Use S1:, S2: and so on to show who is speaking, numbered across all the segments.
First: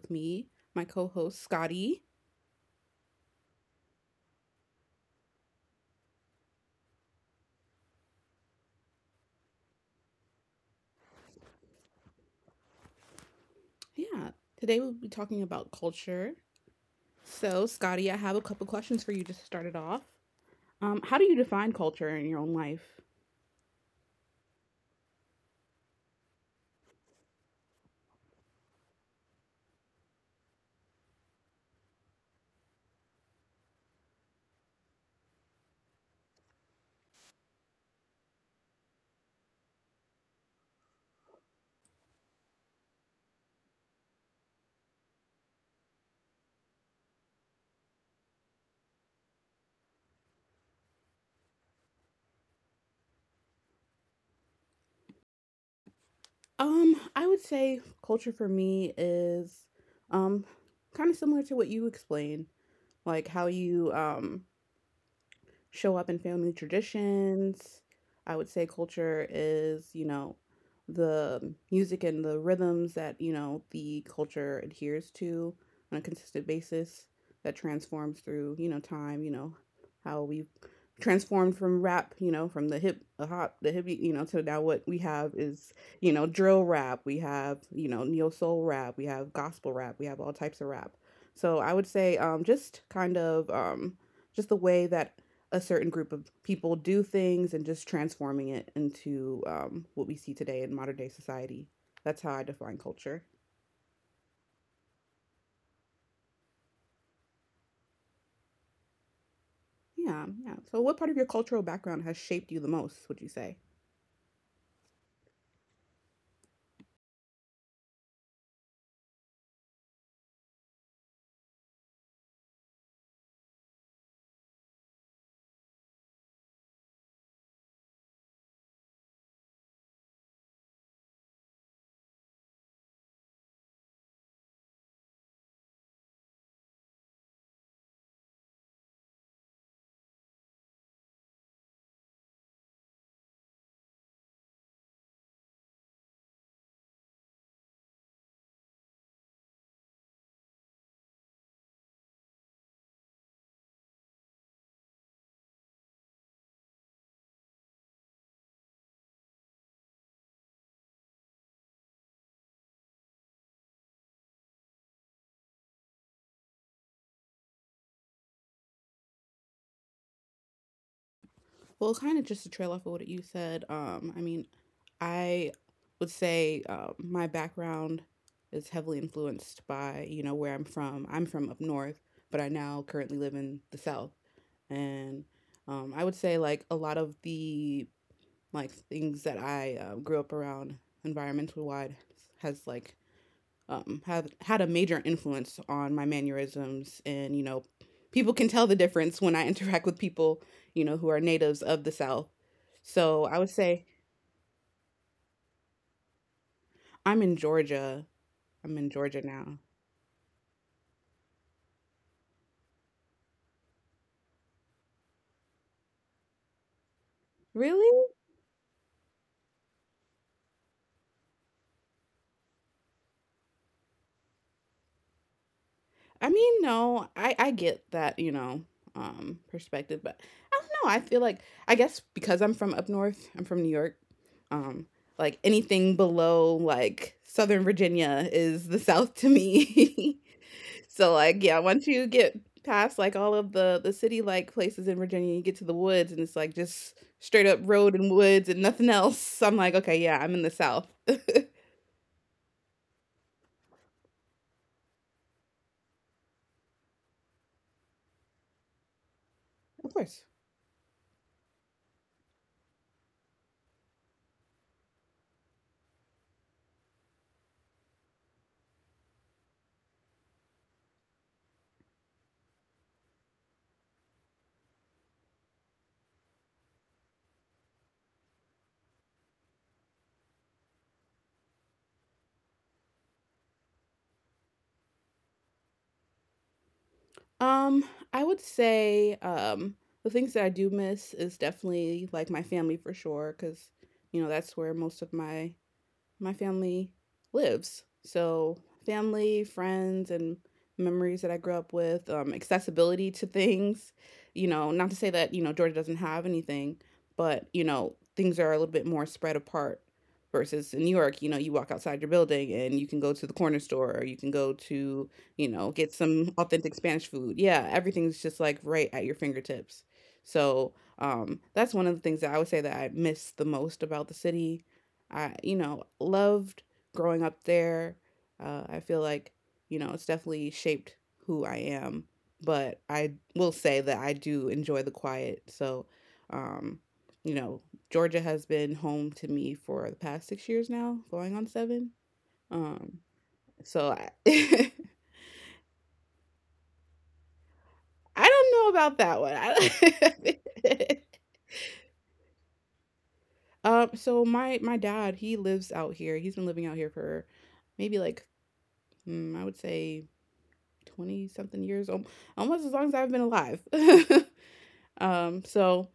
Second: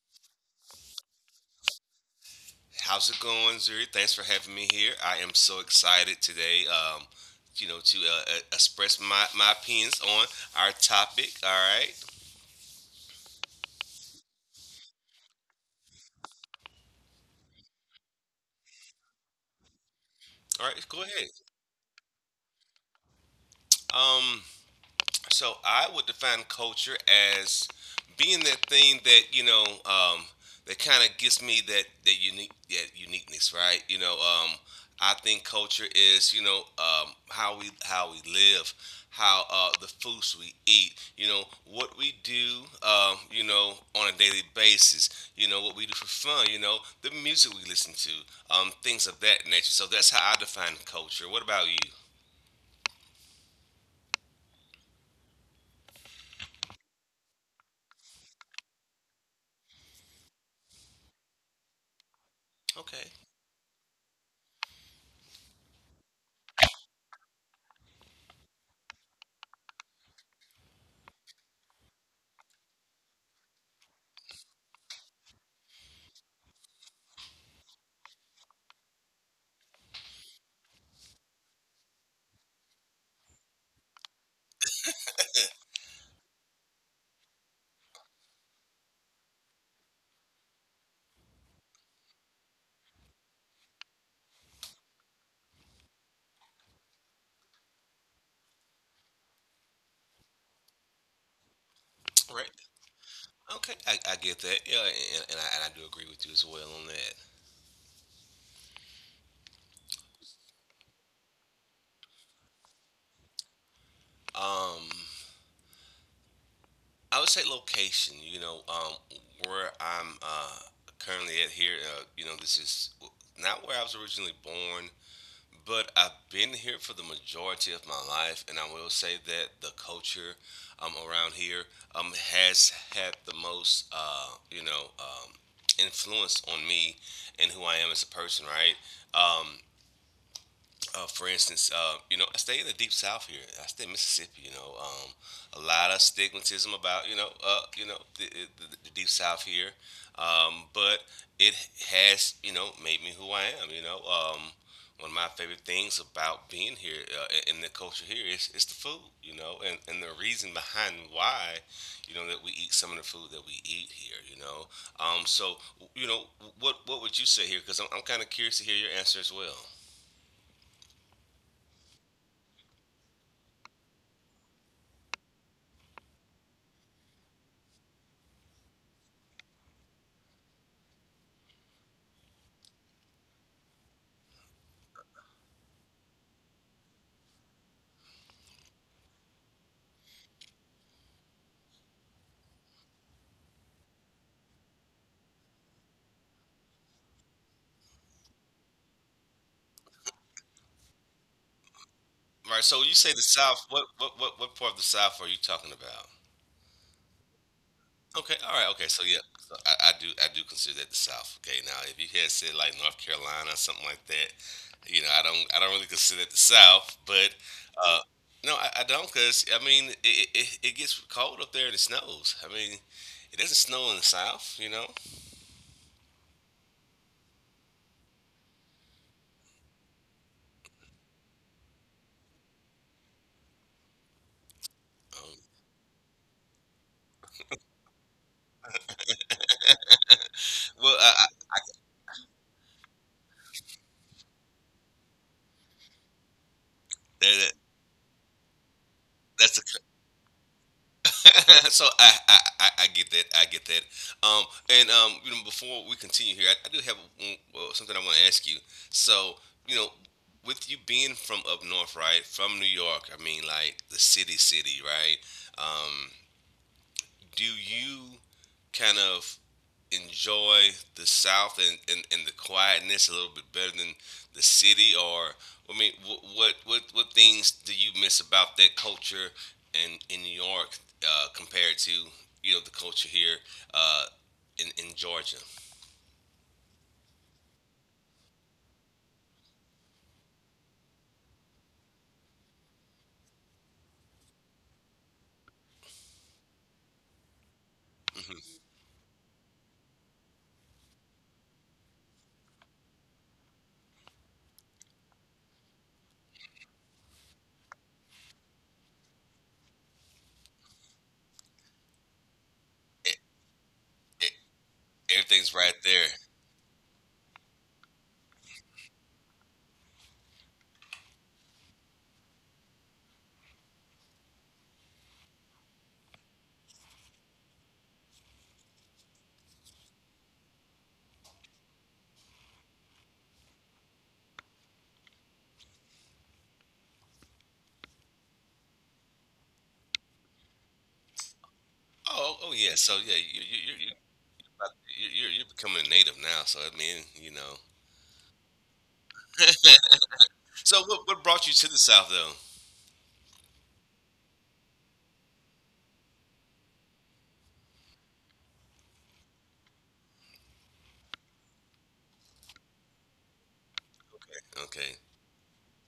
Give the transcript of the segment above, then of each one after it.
S1: with me my co host, Scotty.
S2: How's it going, Zuri? Thanks for having me here. I am so excited today, to express my opinions on our topic. All right.
S1: Yeah, today we'll be talking about culture. So, Scotty, I have a couple questions for you just to start it off.
S2: All right,
S1: Um,
S2: go
S1: how do
S2: ahead.
S1: you define culture in your own life?
S2: Um, So I would define culture as being that thing that that kind of gives me that uniqueness, right? I think culture is how we live, how the foods we eat, you know what we do, you know on a daily basis, you know what we do for fun, you know the music we listen to, things of that nature. So that's how I define culture. What about you?
S1: I would say culture for me is um, kind of similar to what you explained,
S2: Okay.
S1: like how you show up in family traditions. I would say culture is, you know, the music and the rhythms that, you know, the culture adheres to on a consistent basis that transforms through, you know, time, you know, how we've transformed from rap, you know, from the hip, the hop, the hippie, you know, to now what we have is, you know, drill rap, we have, you know, neo soul rap, we have gospel rap, we have all types of rap. So I would say just kind of just the way that a certain group of people do things and just transforming it into what we see today in modern day society. That's how
S2: All
S1: I
S2: right.
S1: define culture.
S2: Okay, I get that. Yeah, and I do agree with you as well on that.
S1: Yeah, yeah. So, what part of your cultural background has shaped you the most, would you say?
S2: Um, I would say location. Where I'm currently at here. You know, this is not where I was originally born, but I've been here for the majority of my life, and I will say that the culture around here has had the most, influence on me and who I am as a person, right? Um, for instance, you know, I stay in the deep south here. I stay in Mississippi. A lot of stigmatism about you know, the deep south here, but it has you know made me who I am. One of my favorite things about being here in the culture here is the food. You know, and the reason behind why, you know, that we eat some of the food that we eat here. So you know, what would you say here? Because I'm kind of curious to hear your answer as well.
S1: Well, kind of just to trail off of what you said, I mean, I would say my background is heavily influenced by, you know, where I'm from. I'm from up north, but I now currently live in the south. And I would say, like, a lot of the like things that I grew up around environmental wide has like have had a major influence on my mannerisms, and you know people can tell the difference when I interact with people, you know, who are natives of the South.
S2: Right. So when you say
S1: So
S2: the
S1: I would
S2: South,
S1: say
S2: what part of the South are you talking about?
S1: I'm in Georgia.
S2: Okay. All right.
S1: I'm in
S2: Okay. So
S1: Georgia
S2: yeah, so
S1: now.
S2: I do consider that the South. Okay. Now, if you had said like North Carolina or something like that, you know, I don't really consider it the South, but uh,
S1: Really?
S2: I don't because I mean it gets cold up there and it snows. I mean, it doesn't snow in the South, you know.
S1: I mean, no, I get that, you know, perspective, but I don't know. I feel like I guess because I'm from up north, I'm from New York. Um like
S2: Um,
S1: anything below like Southern Virginia is the South to me.
S2: well,
S1: So
S2: I,
S1: like yeah, once you get past like all of the city like places in Virginia, you get to the woods, and it's like just straight
S2: that,
S1: up road and woods and nothing else. So I'm
S2: that's a
S1: like, okay, yeah, I'm in the South.
S2: so I get that I get that. Um, and You know, before we continue here, I do have one, well, something I want to ask you. So you know,
S1: Of course.
S2: with you being from up north, right, from New York, I mean, like the city, right? Um, do you kind of enjoy the South and the quietness a little bit better than the city? Or I mean, what things do you miss about that culture in New York compared to you know the culture here uh, in Georgia?
S1: Um, I would say, the things that I do miss is definitely like my family for sure, because you know that's where most of my family lives. So,
S2: Hmm.
S1: family, friends, and memories that I grew up with, accessibility to things. You know, not to say that, you know, Georgia doesn't have anything, but, you know, things are a little bit more spread apart versus in New York, you know, you walk outside your building and you can go
S2: It,
S1: to the corner store or you can
S2: it,
S1: go to, you
S2: everything's
S1: know,
S2: right
S1: get
S2: there.
S1: some authentic Spanish food. Yeah, everything's just like right at your fingertips. So, that's one of the things that I would say that I miss the most about the city. I, you know, loved growing up there. I feel like, you know, it's definitely shaped who I am, but I will say that I do enjoy the quiet. So, um, you know, Georgia has been home to me for the past 6 years now, going on seven.
S2: Oh, yeah.
S1: Um,
S2: So yeah,
S1: so I,
S2: you're becoming a native now, so I mean, you know.
S1: I don't know about that one.
S2: So,
S1: I-
S2: what brought you to the South, though?
S1: so my dad, he lives out here. He's been living out here for maybe like I would say 20 something years, almost as long as I've been alive.
S2: Okay, okay,
S1: So,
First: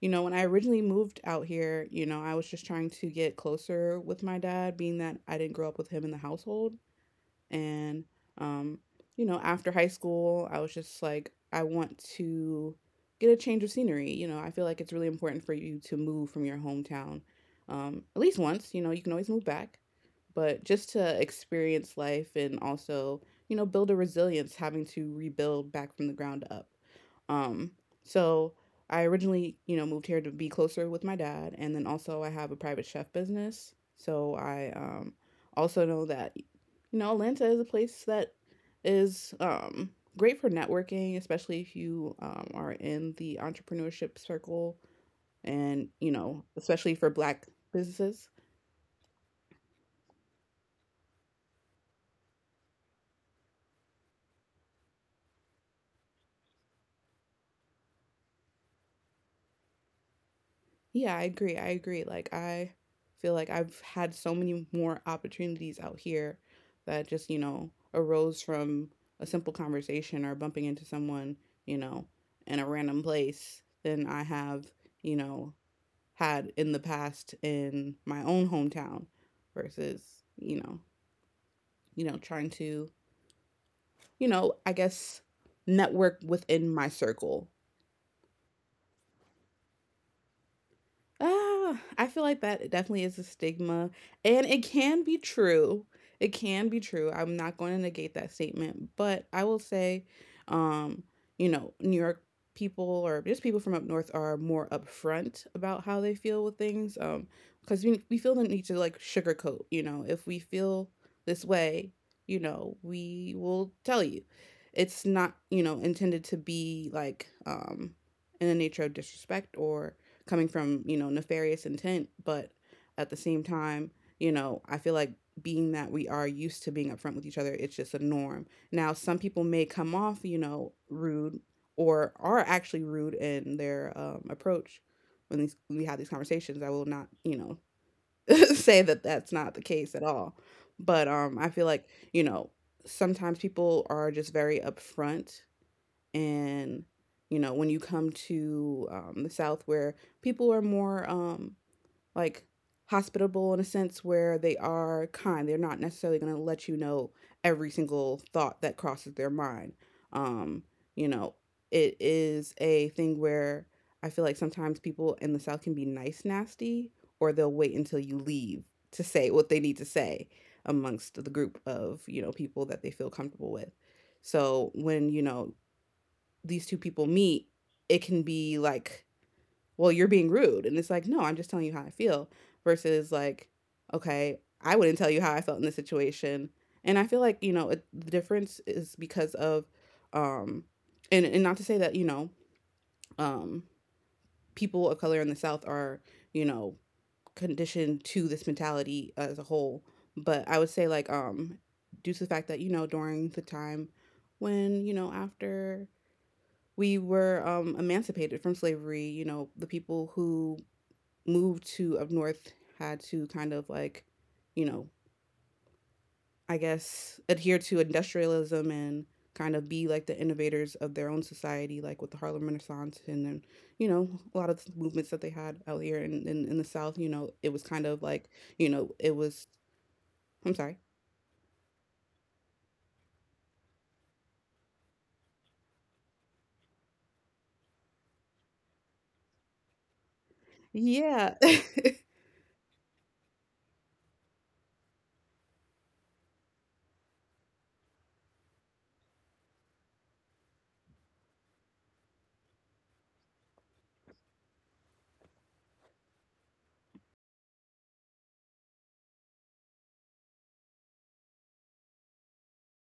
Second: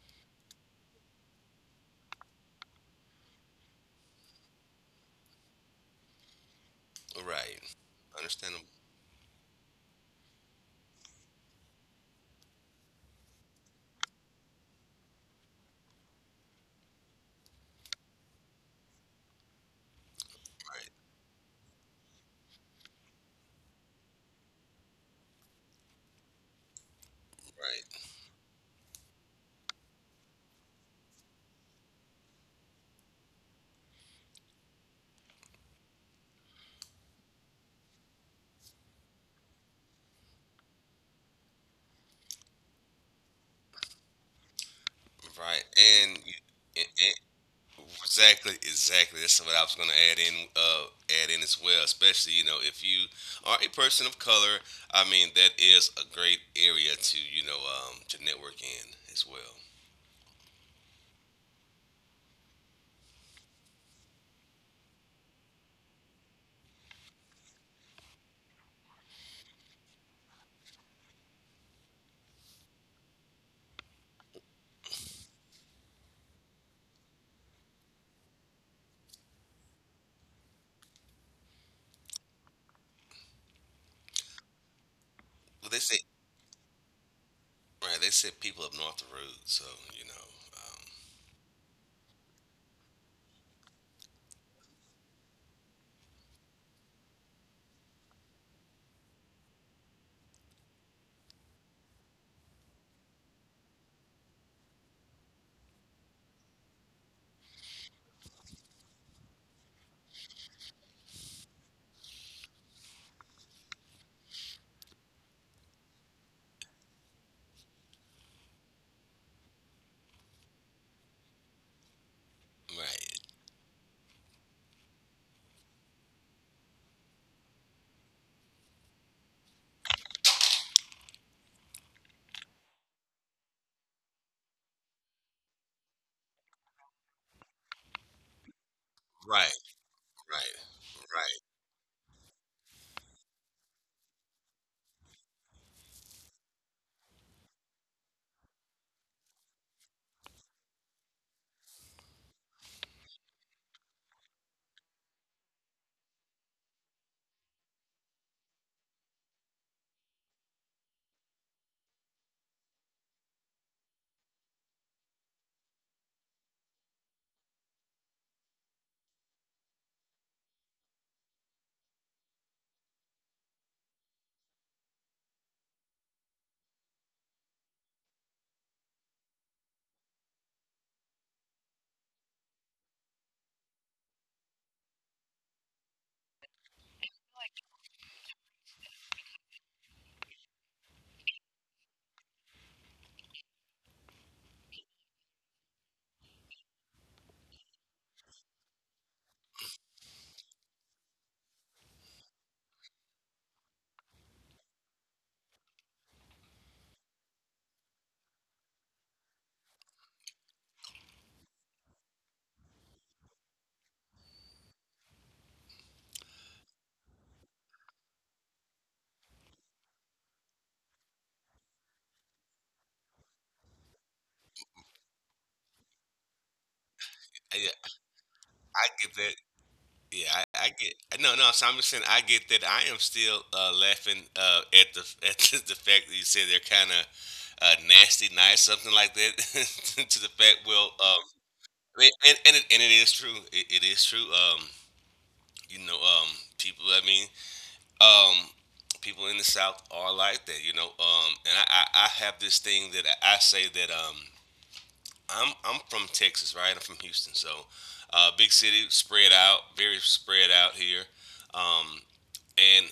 S1: you know, when I originally moved out here, you know, I was just trying to get closer with my dad, being that I didn't grow up with him in the household.
S2: all right,
S1: And,
S2: understandable.
S1: um, you know, after high school, I was just like, I want to get a change of scenery. You know, I feel like it's really important for you to move from your hometown at least once. You know, you can always move back, but just
S2: Right,
S1: to experience life and also, you know, build a resilience having to rebuild back from the ground up. Um,
S2: right,
S1: so I originally, you know, moved here to be closer with my dad, and then also I have a private chef business. So I also know that, you know, Atlanta is a place that is great for networking, especially if you are in the entrepreneurship circle
S2: right.
S1: and, you
S2: and, you-
S1: know,
S2: and,
S1: especially for
S2: and
S1: black businesses.
S2: exactly, exactly. That's what I was going to add in as well. Especially, you know, if you are a person of color, I mean, that is a great area to, you know, to network in as well.
S1: Yeah, I agree. I agree. Like I feel like I've had so many more opportunities out here that just, you know, arose from a simple conversation or bumping into someone, you know, in a random place than I have, you know, had in the past in my own hometown versus, you know, you know, trying to, you know, I guess
S2: Well, they say,
S1: network within my circle.
S2: right? They said people up north the road, so you know, um,
S1: I feel like that definitely is a stigma, and it can be true. It can be true. I'm not going to negate that statement, but I will say, um, you know, New York people or just people from up north are more upfront about how they feel with things. Because we feel the need to like sugarcoat. You know, if we feel this way, you know, we will tell you. It's not, you know, intended to be like in the nature of disrespect or coming from, you know, nefarious intent, but at the
S2: right,
S1: same time, you know, I feel like being that we are used to being upfront with each other, it's just a norm now. Some people may come off, you know, rude or are actually rude in their approach when, when we have these conversations. I will not, you know, say that that's not
S2: right,
S1: the case at all,
S2: right,
S1: but
S2: right.
S1: I feel like, you know, sometimes people are just very upfront, and you know when you come to the south where people are more like hospitable, in a sense where they are kind, they're not necessarily going to let you know every single thought that crosses their mind. um, you know, it is a thing where I feel like sometimes people in the south can be nice nasty, or they'll wait until you leave to say what they need to say amongst the group of, you know, people that they feel comfortable with. So when, you know, these two people meet, it can be like, well, you're being rude. And it's like, no, I'm just telling you how I feel versus like, okay, I wouldn't tell you how I felt in this situation. And I feel like, you know, it, the difference is because of, um, and not to say that, you know, um, people of color in the South are, you know, conditioned to this mentality as a whole. But I would say, like, due to the fact that, you know, during the time when, you know, after we were emancipated from slavery. You know, the people who moved to up north had to kind of like, you know, I guess adhere to industrialism and kind of be like the innovators of their own society, like with the Harlem Renaissance, and then, you know, a lot of movements that they had out here in, in the South, you know, it was kind
S2: Yeah,
S1: of like, you
S2: I
S1: know,
S2: get
S1: it
S2: that.
S1: was,
S2: Yeah, I,
S1: I'm
S2: I
S1: sorry.
S2: get No, no. So I'm just saying I get that. I am still laughing at the at the fact that you said they're kind of nasty, nice, something like that. to the fact, well, um,
S1: Yeah.
S2: and and and it, and it is true. It is true. You know, um, people. I mean, um, people in the South are like that. You know, and I have this thing that I say that I'm from Texas, right? I'm from Houston, so big city, spread out, very spread out here. Um, and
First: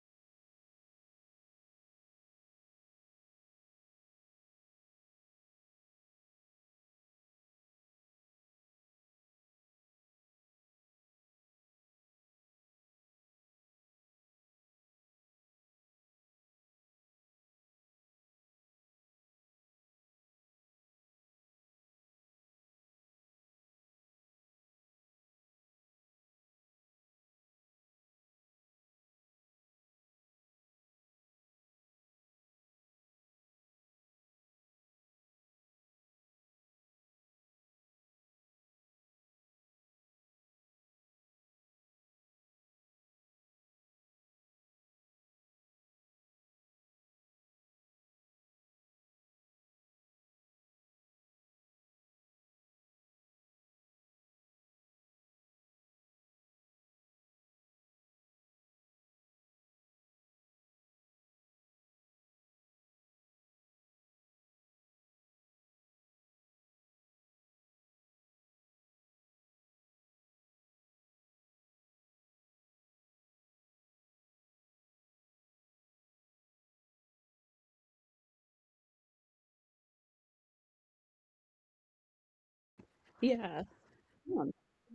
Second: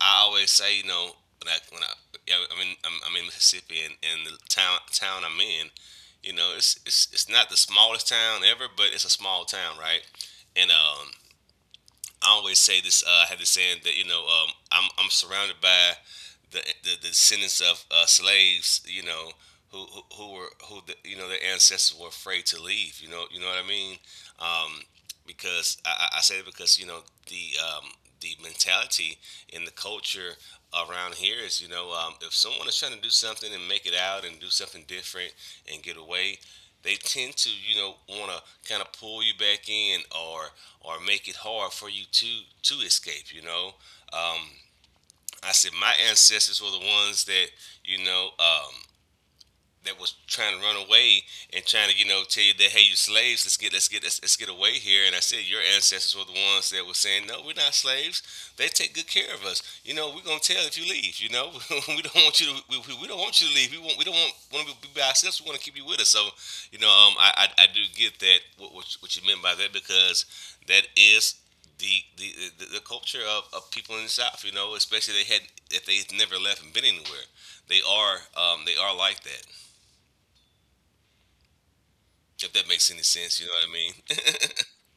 S2: I always say, you know, when I yeah, I mean, I'm in Mississippi and the town I'm in, you know, it's it's not the smallest town ever, but it's a small town, right? And I always say this. I have this saying that you know I'm surrounded by the descendants of slaves. You know who were who the, you know their ancestors were afraid to leave. You know what I mean. Um, because I say it because you know the um, the mentality and the culture around here is you know if someone is trying to do something and make it out and do something different and get away they tend to you know want to kind of pull you back in or make it hard for you to escape. You know, um, I said my ancestors were the ones that you know that was trying to run away and trying to you know tell you that hey you slaves let's get let's get away here, and I said your ancestors were the ones that were saying no we're not slaves, they take good care of us, you know we're going to tell if you leave, you know we don't want you to we don't want you to leave, we want we don't want to be by ourselves, we want to keep you with us, so you know I do get that what you meant by that because that is the the, the culture of people in the South, you know, especially they had if they had never left and been anywhere, they are like that. If that makes any sense, you know
S1: Yeah.
S2: what I mean?
S1: Yeah,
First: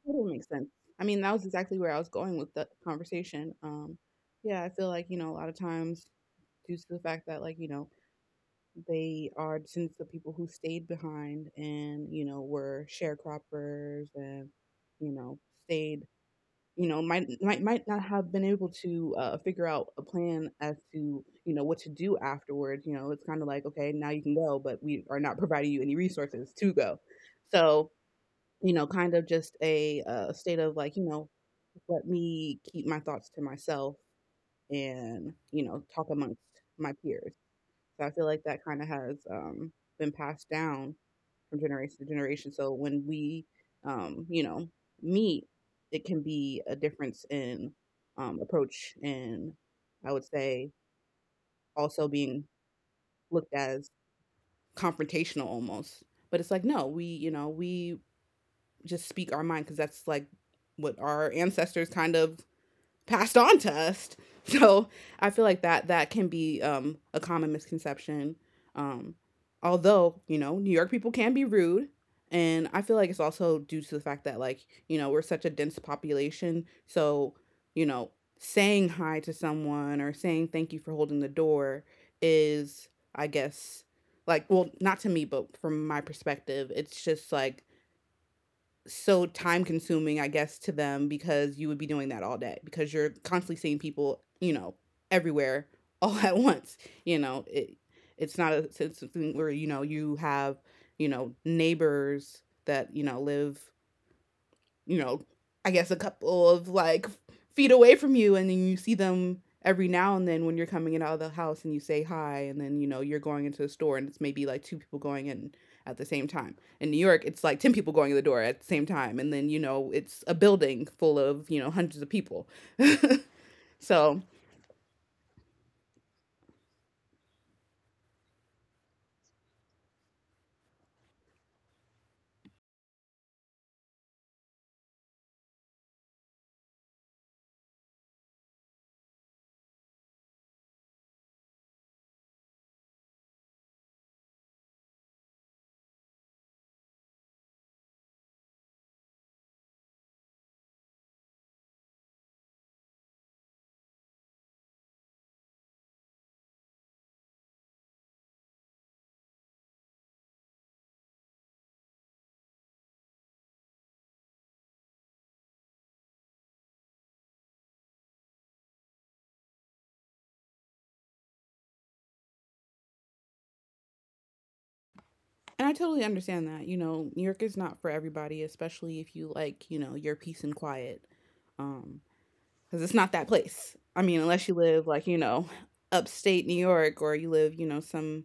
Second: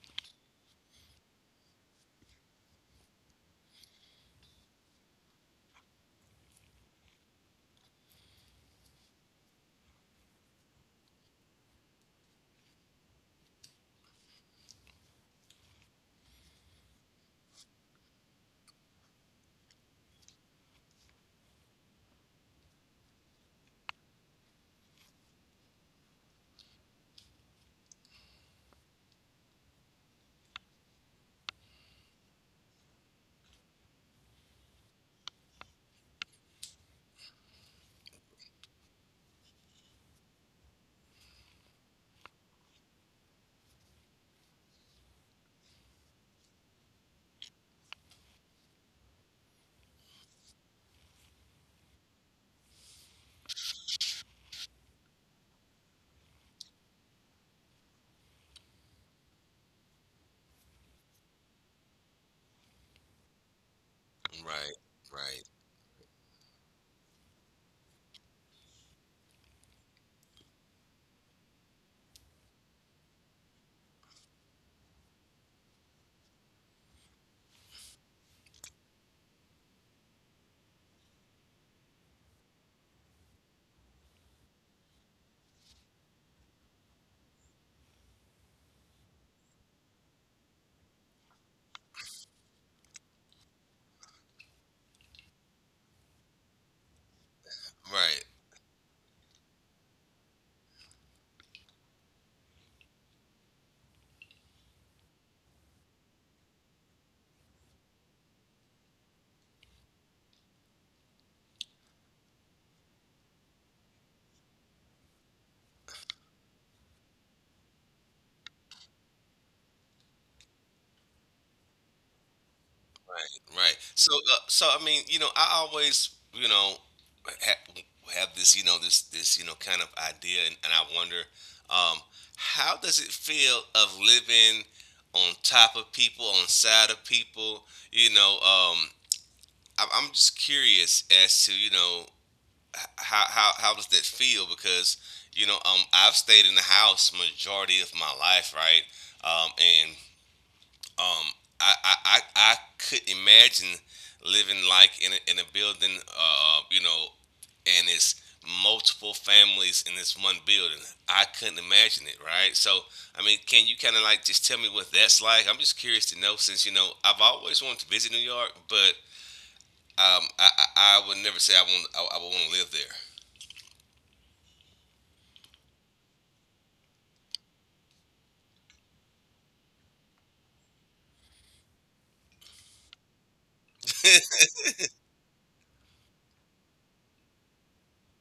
S1: totally makes sense. I mean, that was exactly where I was going with the conversation. Yeah, I feel like, you know, a lot of times due to the fact that, like, you know, they are descendants of people who stayed behind and, you know, were sharecroppers and, you know, stayed, you know, might not have been able to figure out a plan as to, you know, what to do afterwards. You know, it's kind of like, okay, now you can go, but we are not providing you any resources to go. So you know, kind of just a, state of like, you know, let me keep my thoughts to myself and, you know, talk amongst my peers. So I feel like that kind of has been passed down from generation to generation. So when we, you know, meet, it can be a difference in approach, and I would say also being looked as confrontational almost. But it's like, no, we, you know, we just speak our mind because that's like what our ancestors kind of passed on to us.
S2: Right,
S1: So I feel
S2: right,
S1: like that that can be a common misconception. Um, although you know, New York people can be rude, and I feel like it's also due to the fact that like you know we're such a dense population. So you know, saying hi to someone or saying thank you for holding the door is, I guess, not to me, but from my perspective, it's just like so time consuming, I guess, to them because you would be doing that all day because you're constantly seeing people, you know, everywhere all at once. You know, it
S2: right,
S1: it's not a It's something where you know you have neighbors that live, you know, I guess a couple of feet away from you, and then you see them every now and then when you're coming in out of the house and you say hi, and then you know you're going into the store and it's maybe like two people going in at the same time. In New York, it's like ten people going in the door at the same time, and then you know it's a building full of you know hundreds of people.
S2: right. So,
S1: so
S2: so I mean, you know, I always, you know, ha- have this, you know, this, you know, kind of idea, and I wonder, um, how does it feel of living on top of people, on side of people? You know, I'm just curious as to, you know, how does that feel? Because you know, I've stayed in the house majority of my life, right? Um, and um, I, I I I could imagine living like in a building, you know, and it's multiple families in this one building. I couldn't imagine it, right? So, I mean, can you kind of like just tell me what that's like? I'm just curious to know since, you know, I've always wanted to visit New York, but I would never say I would want to live there.
S1: and I totally understand that. You know, New York is not for everybody, especially if you like, you know, your peace and quiet. Um, because it's not that place. I mean, unless you live like you know, upstate New York, or you live you know some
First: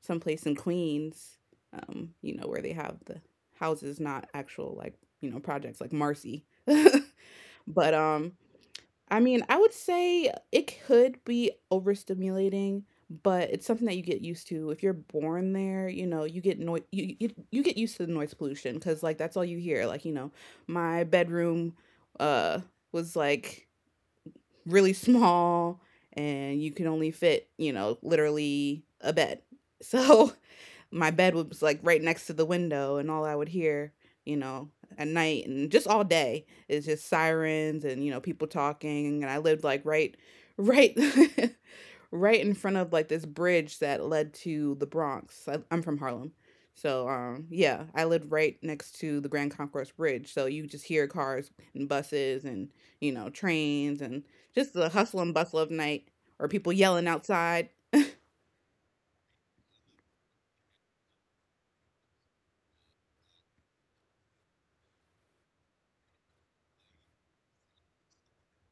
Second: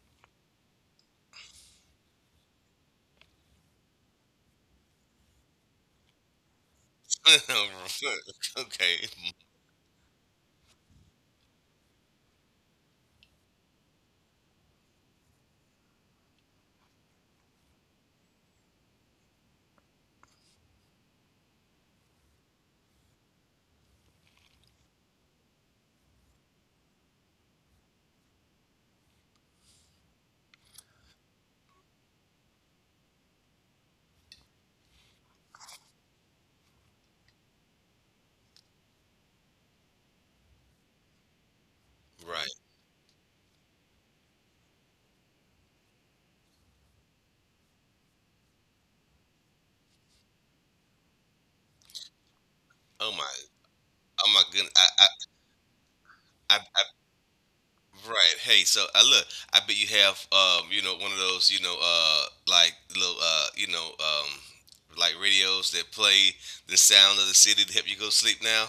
S1: some place in Queens, you know where they have the houses, not actual like you know projects like Marcy. but I
S2: Okay.
S1: mean, I would say it could be overstimulating, but it's something that you get used to. If you're born there, you know you get noise. You, you get used to the noise pollution because like that's all you hear. Like you know, my bedroom uh was like really small and you can only fit, you know, literally a bed. So my bed was like right next to the window and all I would hear, you know, at night and just all day is just sirens and, you know, people talking. And I lived like right right in
S2: Right.
S1: front of like this bridge that led to the Bronx. I'm from Harlem. So yeah, I lived right next to the Grand Concourse Bridge. So you just hear cars and buses and you
S2: Oh
S1: know
S2: my.
S1: trains and
S2: Oh my
S1: just
S2: goodness.
S1: the
S2: I.
S1: hustle and bustle of night or
S2: I.
S1: people
S2: I.
S1: yelling outside.
S2: I right. Hey. So I look. I bet you have. You know. One of those. You know. Like little. You know. Like radios that play the sound of the city to help you go sleep now.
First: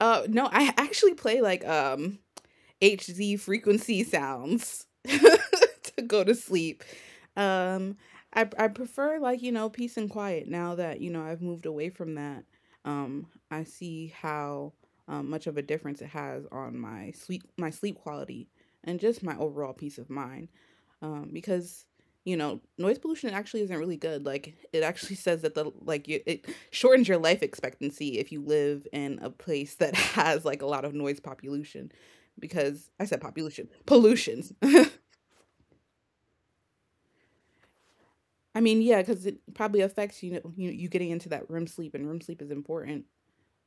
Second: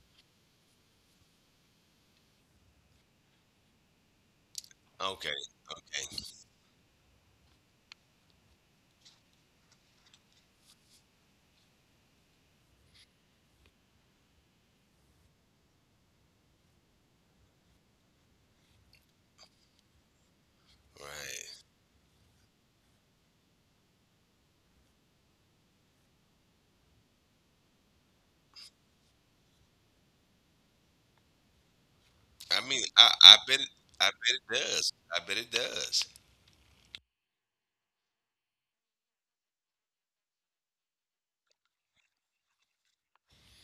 S1: No, I actually play like Hz frequency sounds
S2: Okay.
S1: to
S2: Okay.
S1: go to sleep. Um, I prefer like you know peace and quiet now that you know I've moved away from that. I see how much of a difference it has on my sleep quality and just my overall peace of mind.
S2: Right.
S1: Because you know noise pollution actually isn't really good. Like it actually says that the like you, it shortens your life expectancy if you live in a place that has like a lot of noise population
S2: I mean.
S1: because I
S2: I.
S1: said
S2: I bet.
S1: population
S2: I
S1: pollutions.
S2: bet it does. I bet it does.
S1: I mean, yeah, because it probably affects you know you, you getting into that REM sleep, and REM sleep is important,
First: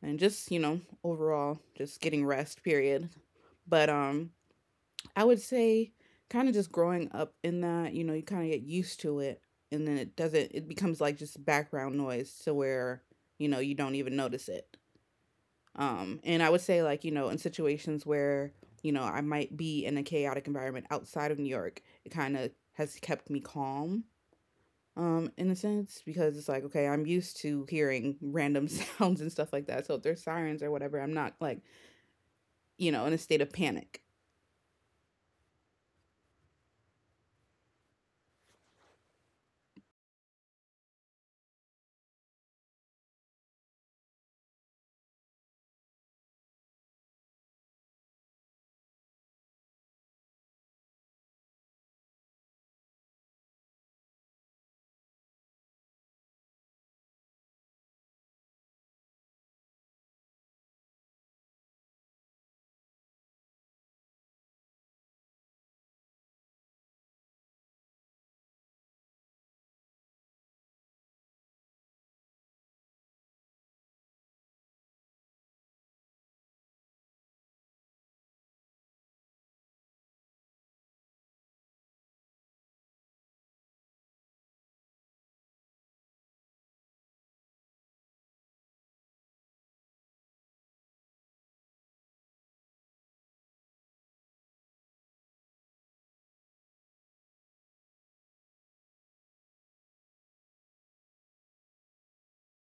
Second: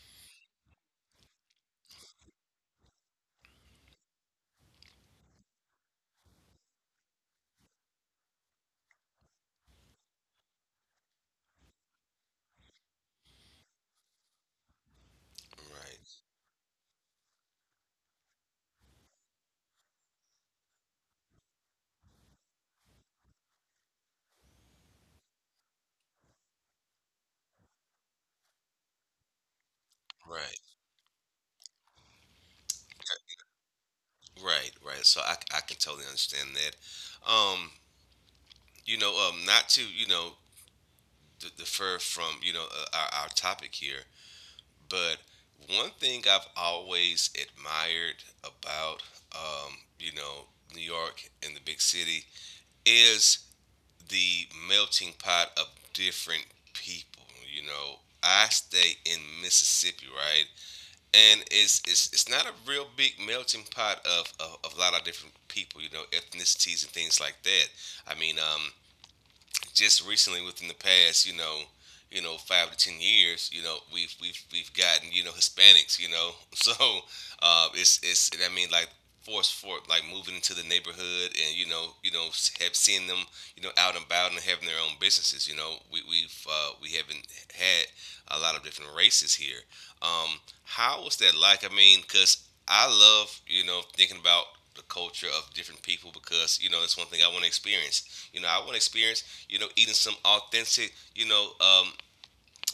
S1: and just you know overall just getting rest. Period. But I would say kind of just growing up in that, you know, you kind of get used to it, and then it doesn't. It becomes like just background noise to where you know you don't even notice it.
S2: Right.
S1: And I would say like you know in situations where you know I might be in a chaotic environment outside of New York, it kind of has kept me calm in a sense because it's like okay, I'm used to hearing random sounds and stuff like that. So if there's
S2: Right.
S1: sirens or whatever, I'm not like you know in a state of panic.
S2: Okay. Right. Right. So I. I can totally understand that. Um. You know, not to you know defer from you know our topic here, but one thing I've always admired about um, you know New York and the big city is the melting pot of different people. You know, I stay in Mississippi, right, and it's it's not a real big melting pot of a lot of different people. You know, ethnicities and things like that. I mean, just recently within the past, you know, 5 to 10 years, you know, we've we've gotten you know Hispanics, you know, so it's I mean like force for like moving into the neighborhood and you know have seen them you know out and about and having their own businesses. You know, we haven't had a lot of different races here. How was that like? I mean, because I love you know thinking about the culture of different people because you know that's one thing I want to experience. You know, I want to experience, you know, eating some authentic,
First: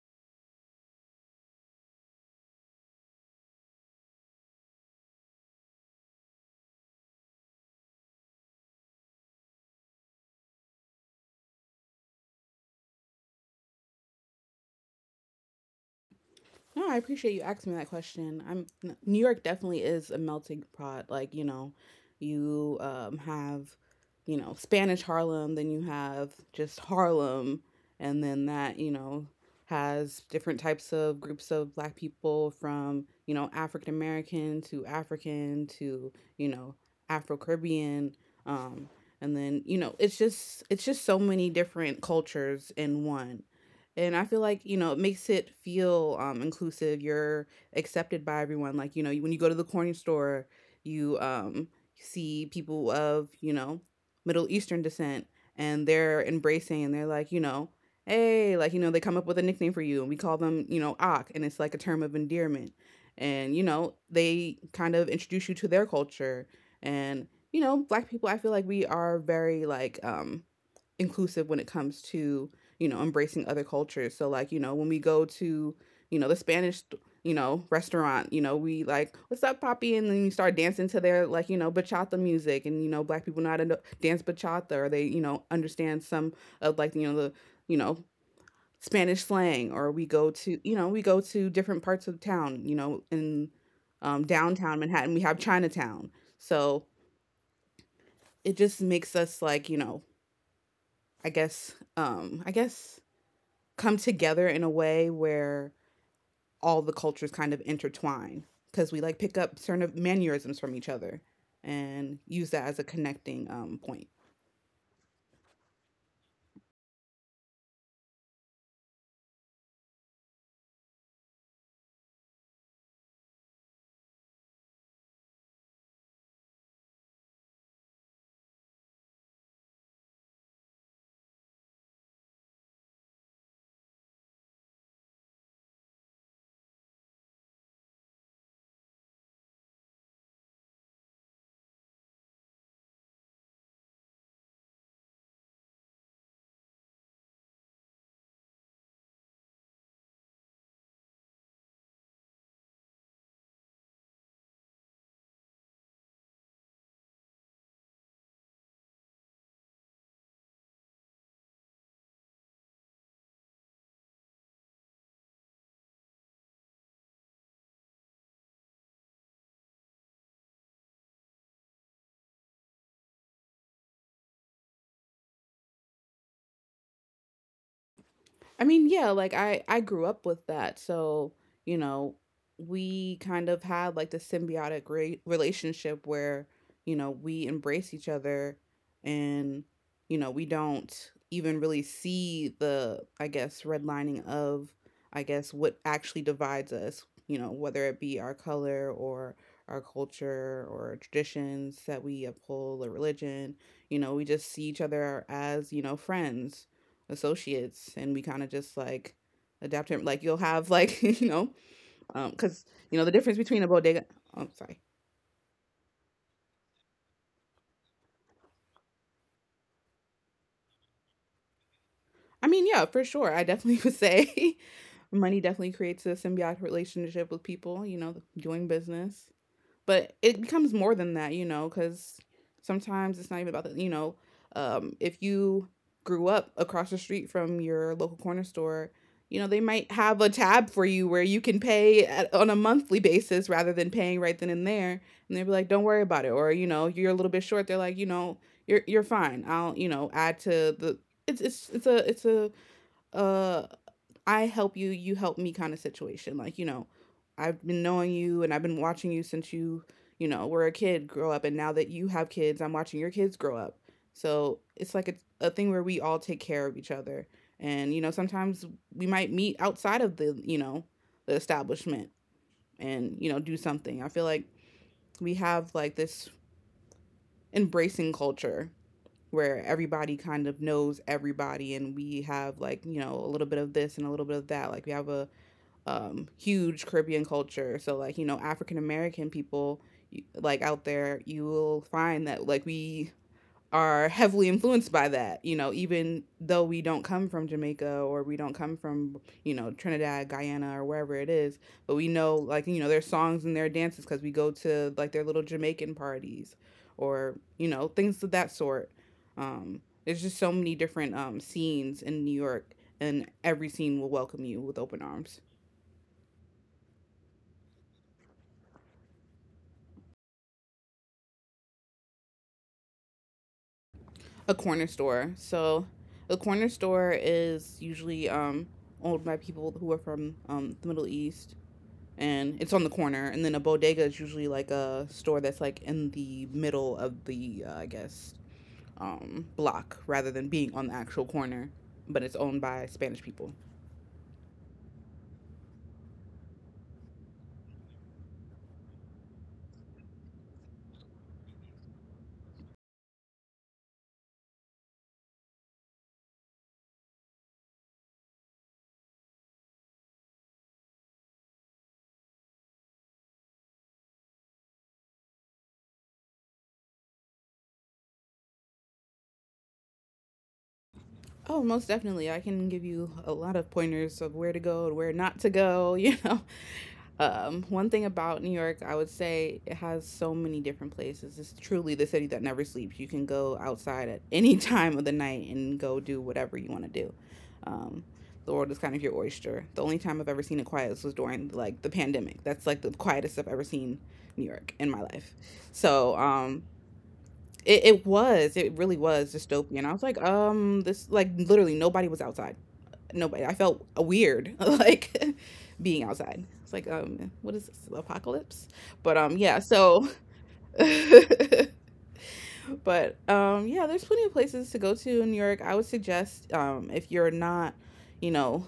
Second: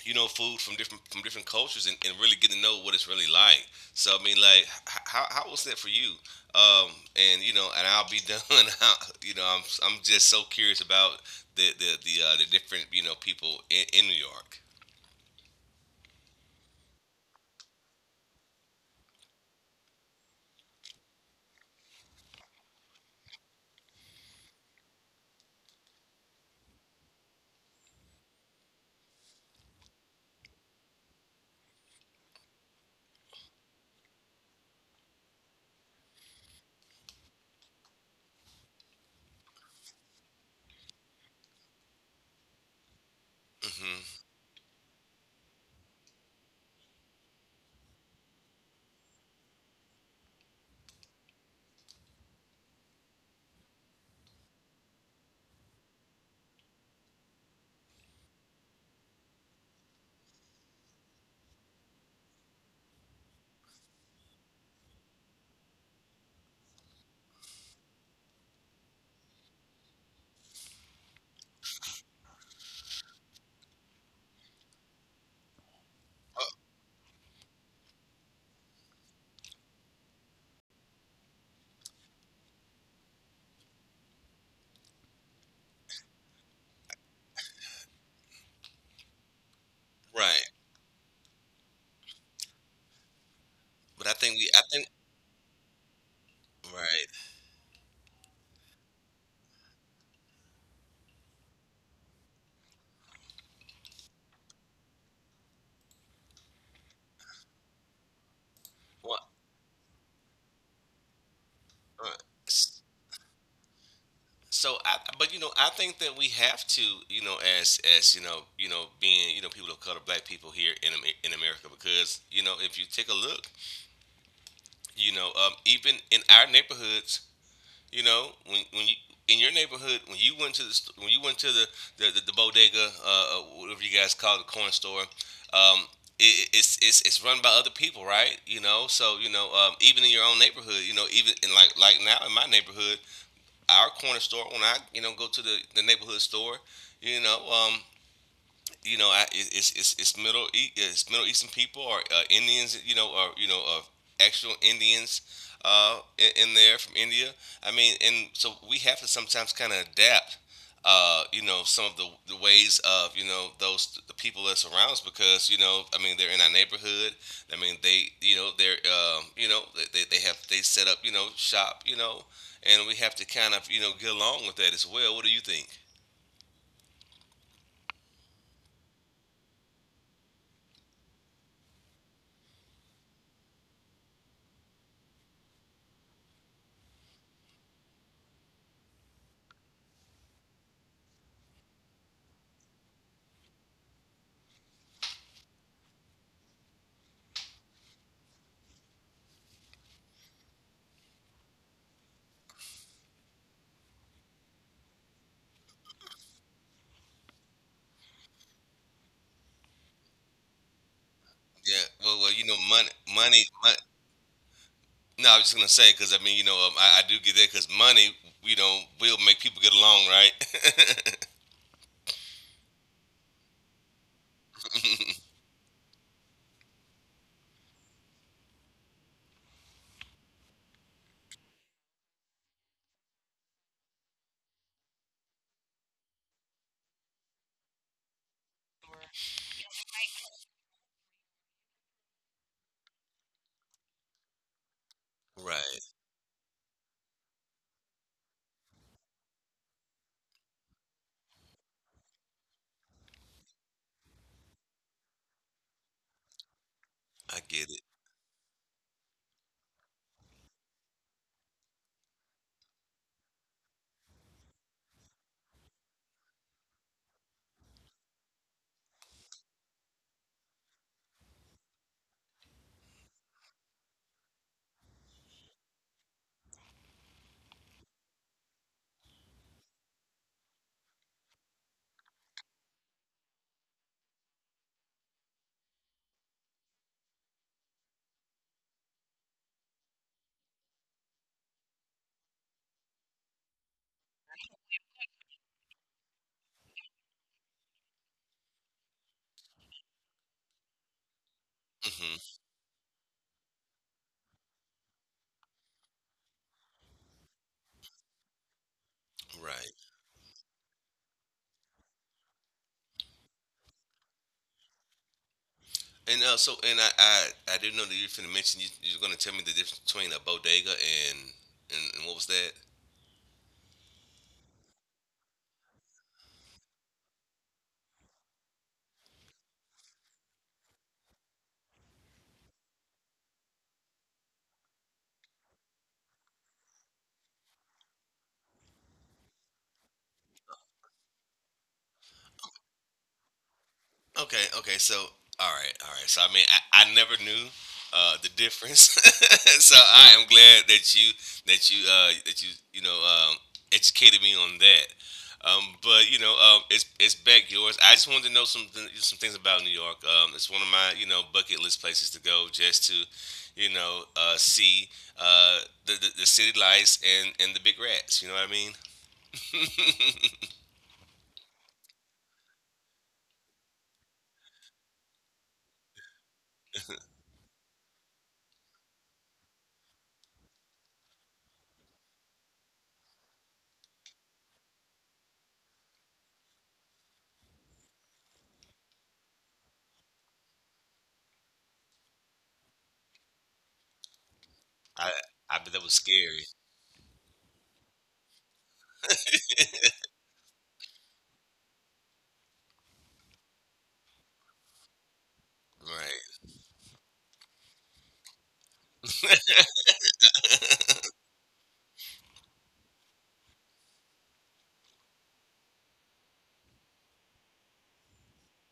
S2: you know, food from different cultures and really getting to know what it's really like. So I mean, like, how was that for you? Um, and I'll be done. I, you know, I'm just so curious about the different you know people in New York.
S1: No, I appreciate you asking me that question. New York definitely is a melting pot. Like, you know, you have, you know, Spanish Harlem, then you have just Harlem, and then that, you know, has different types of groups of black people from, you know, African American to African to, you know, Afro Caribbean. Um, and then, you know, it's just so many different cultures in one. And
S2: Hmm.
S1: I feel like you know it makes it feel inclusive. You're accepted by everyone, like you know when you go to the corner store you see people of you know Middle Eastern descent, and they're embracing and they're like you know hey, like you know they come up with a nickname for you and we call them you know ak, and it's like a term of endearment, and you know they kind of introduce you to their culture. And you know black people, I feel like we are very like inclusive when it comes to you know embracing other cultures. So like you know when we go to you know the Spanish you know restaurant, you know we like what's up poppy, and then you start dancing to their like you know bachata music. And you know black people know how to dance bachata, or they you know understand some of like you know the you know Spanish slang. Or we go
S2: Right.
S1: to we go to different parts of town, you know, in
S2: But I think we, I
S1: downtown
S2: think,
S1: Manhattan we have Chinatown. So
S2: right.
S1: it just makes us like you know I guess come together in a way where all the cultures kind of intertwine, because we like
S2: Well,
S1: pick up certain mannerisms from each other
S2: uh,
S1: and use that as a connecting point.
S2: so, but you know, I think that we have to, you know, as you know, being you know people of color, black people here in America, because you know, if you take a look, you know, even in our neighborhoods, you know, when you in your neighborhood, when you went to the the bodega, whatever you guys call it, the corner store, um, it, it's run by other people, right? You know, so you know, even in your own neighborhood, you know, even in like now in my neighborhood, our corner store when I you know go to the neighborhood store. You know, um, you know, it's Middle Eastern people or Indians, you know, or you know, of actual Indians in there from India. I mean, and so we have to sometimes kind of adapt, you know, some of the ways of you know those the people that surround us because you know, I mean, they're in our neighborhood. I mean, they you know they're you know they set up you know shop you know, and we have to kind of you know get along with that as well. What do you think?
S1: I mean, yeah, like I grew up with that. So, you know, we kind of had like the symbiotic relationship where, you know, we embrace each other. And you know, we don't even really see the I guess redlining of I guess what actually divides us, you know, whether it be our color or our culture or traditions that we uphold or religion. You know, we just see each other as, you know, friends, associates, and we kind of just like adapt him, like you'll have like you know
S2: Yeah, well, you know,
S1: because you know the difference
S2: money,
S1: between a
S2: mon-
S1: bodega, oh, sorry.
S2: no, I was just gonna say because I mean, you know, I do get that because money, you know, will make people get along, right?
S1: I mean, yeah, for sure. I definitely would say money definitely creates a symbiotic relationship with people you know doing business. But it becomes more than that, you know, because sometimes it's not even about the, you know, if you grew up across the street from your local corner store, you know, they might have a tab for you where you can pay at, on a monthly basis rather than paying right then and there. And they'll be like,
S2: Right.
S1: don't worry about it. Or, you know, you're a little bit short. They're like, you know, you're fine. I'll, you know, add to the, it's a, uh I help you, you help me kind of situation. Like, you know,
S2: I get
S1: I've
S2: it.
S1: been knowing you and I've been watching you since you know, were a kid, grow up. And now that you have kids, I'm watching your kids grow up. So it's like a thing where we all take care of each other. And, you know, sometimes we might meet outside of the, you know, the establishment, and, you know, do something. I feel like we have like this embracing culture where everybody kind of knows everybody, and we have like you know a little bit of this and a little bit of that. Like we have a huge Caribbean culture. So like you know African American people like out there, you will find that like we are heavily influenced by that, you know, even though we don't come from Jamaica or we don't come from, you know, Trinidad, Guyana, or wherever it is, but we
S2: Hmm.
S1: know like, you know, their songs and their dances, cuz we go to like their little Jamaican parties or, you know, things of that sort.
S2: Right.
S1: There's just so many different scenes in New York, and every scene will welcome you with open arms.
S2: And so, and I didn't know that you were finna mention you were gonna tell me the difference between a bodega and, and what was that?
S1: A corner store. So, a corner store is usually owned by people who are from the Middle East, and it's on the corner. And then a bodega is usually like a store that's like in the middle of the, I guess, block rather than being on the actual corner, but it's owned by Spanish people.
S2: Okay, okay. So, all right, all right. So, I mean, I never knew the difference. So, I am glad that you that you that you know educated me on that. But you know, it's back yours. I just wanted to know some things about New York. It's one of my you know bucket list places to go just to you know see, uh, the city lights and the big rats. You know what I mean?
S1: Oh, most definitely. I can give you a lot of pointers of where to go and where not to go, you know. One thing about New York, I would say it has so many different places. It's truly the city that never sleeps. You can go outside at any time of the night and go do whatever you want to do. Um, the world is kind of your oyster. The only time I've ever seen it quiet was during like the pandemic. That's like the quietest I've ever seen New York in my
S2: I
S1: life.
S2: I bet that was
S1: So
S2: scary.
S1: um, it, was, it really was dystopian. I was like, this like literally nobody was outside nobody. I felt weird like being
S2: Right.
S1: outside. It's like what is this apocalypse? But. There's plenty of places to go to in New York. I would suggest if you're not, you know,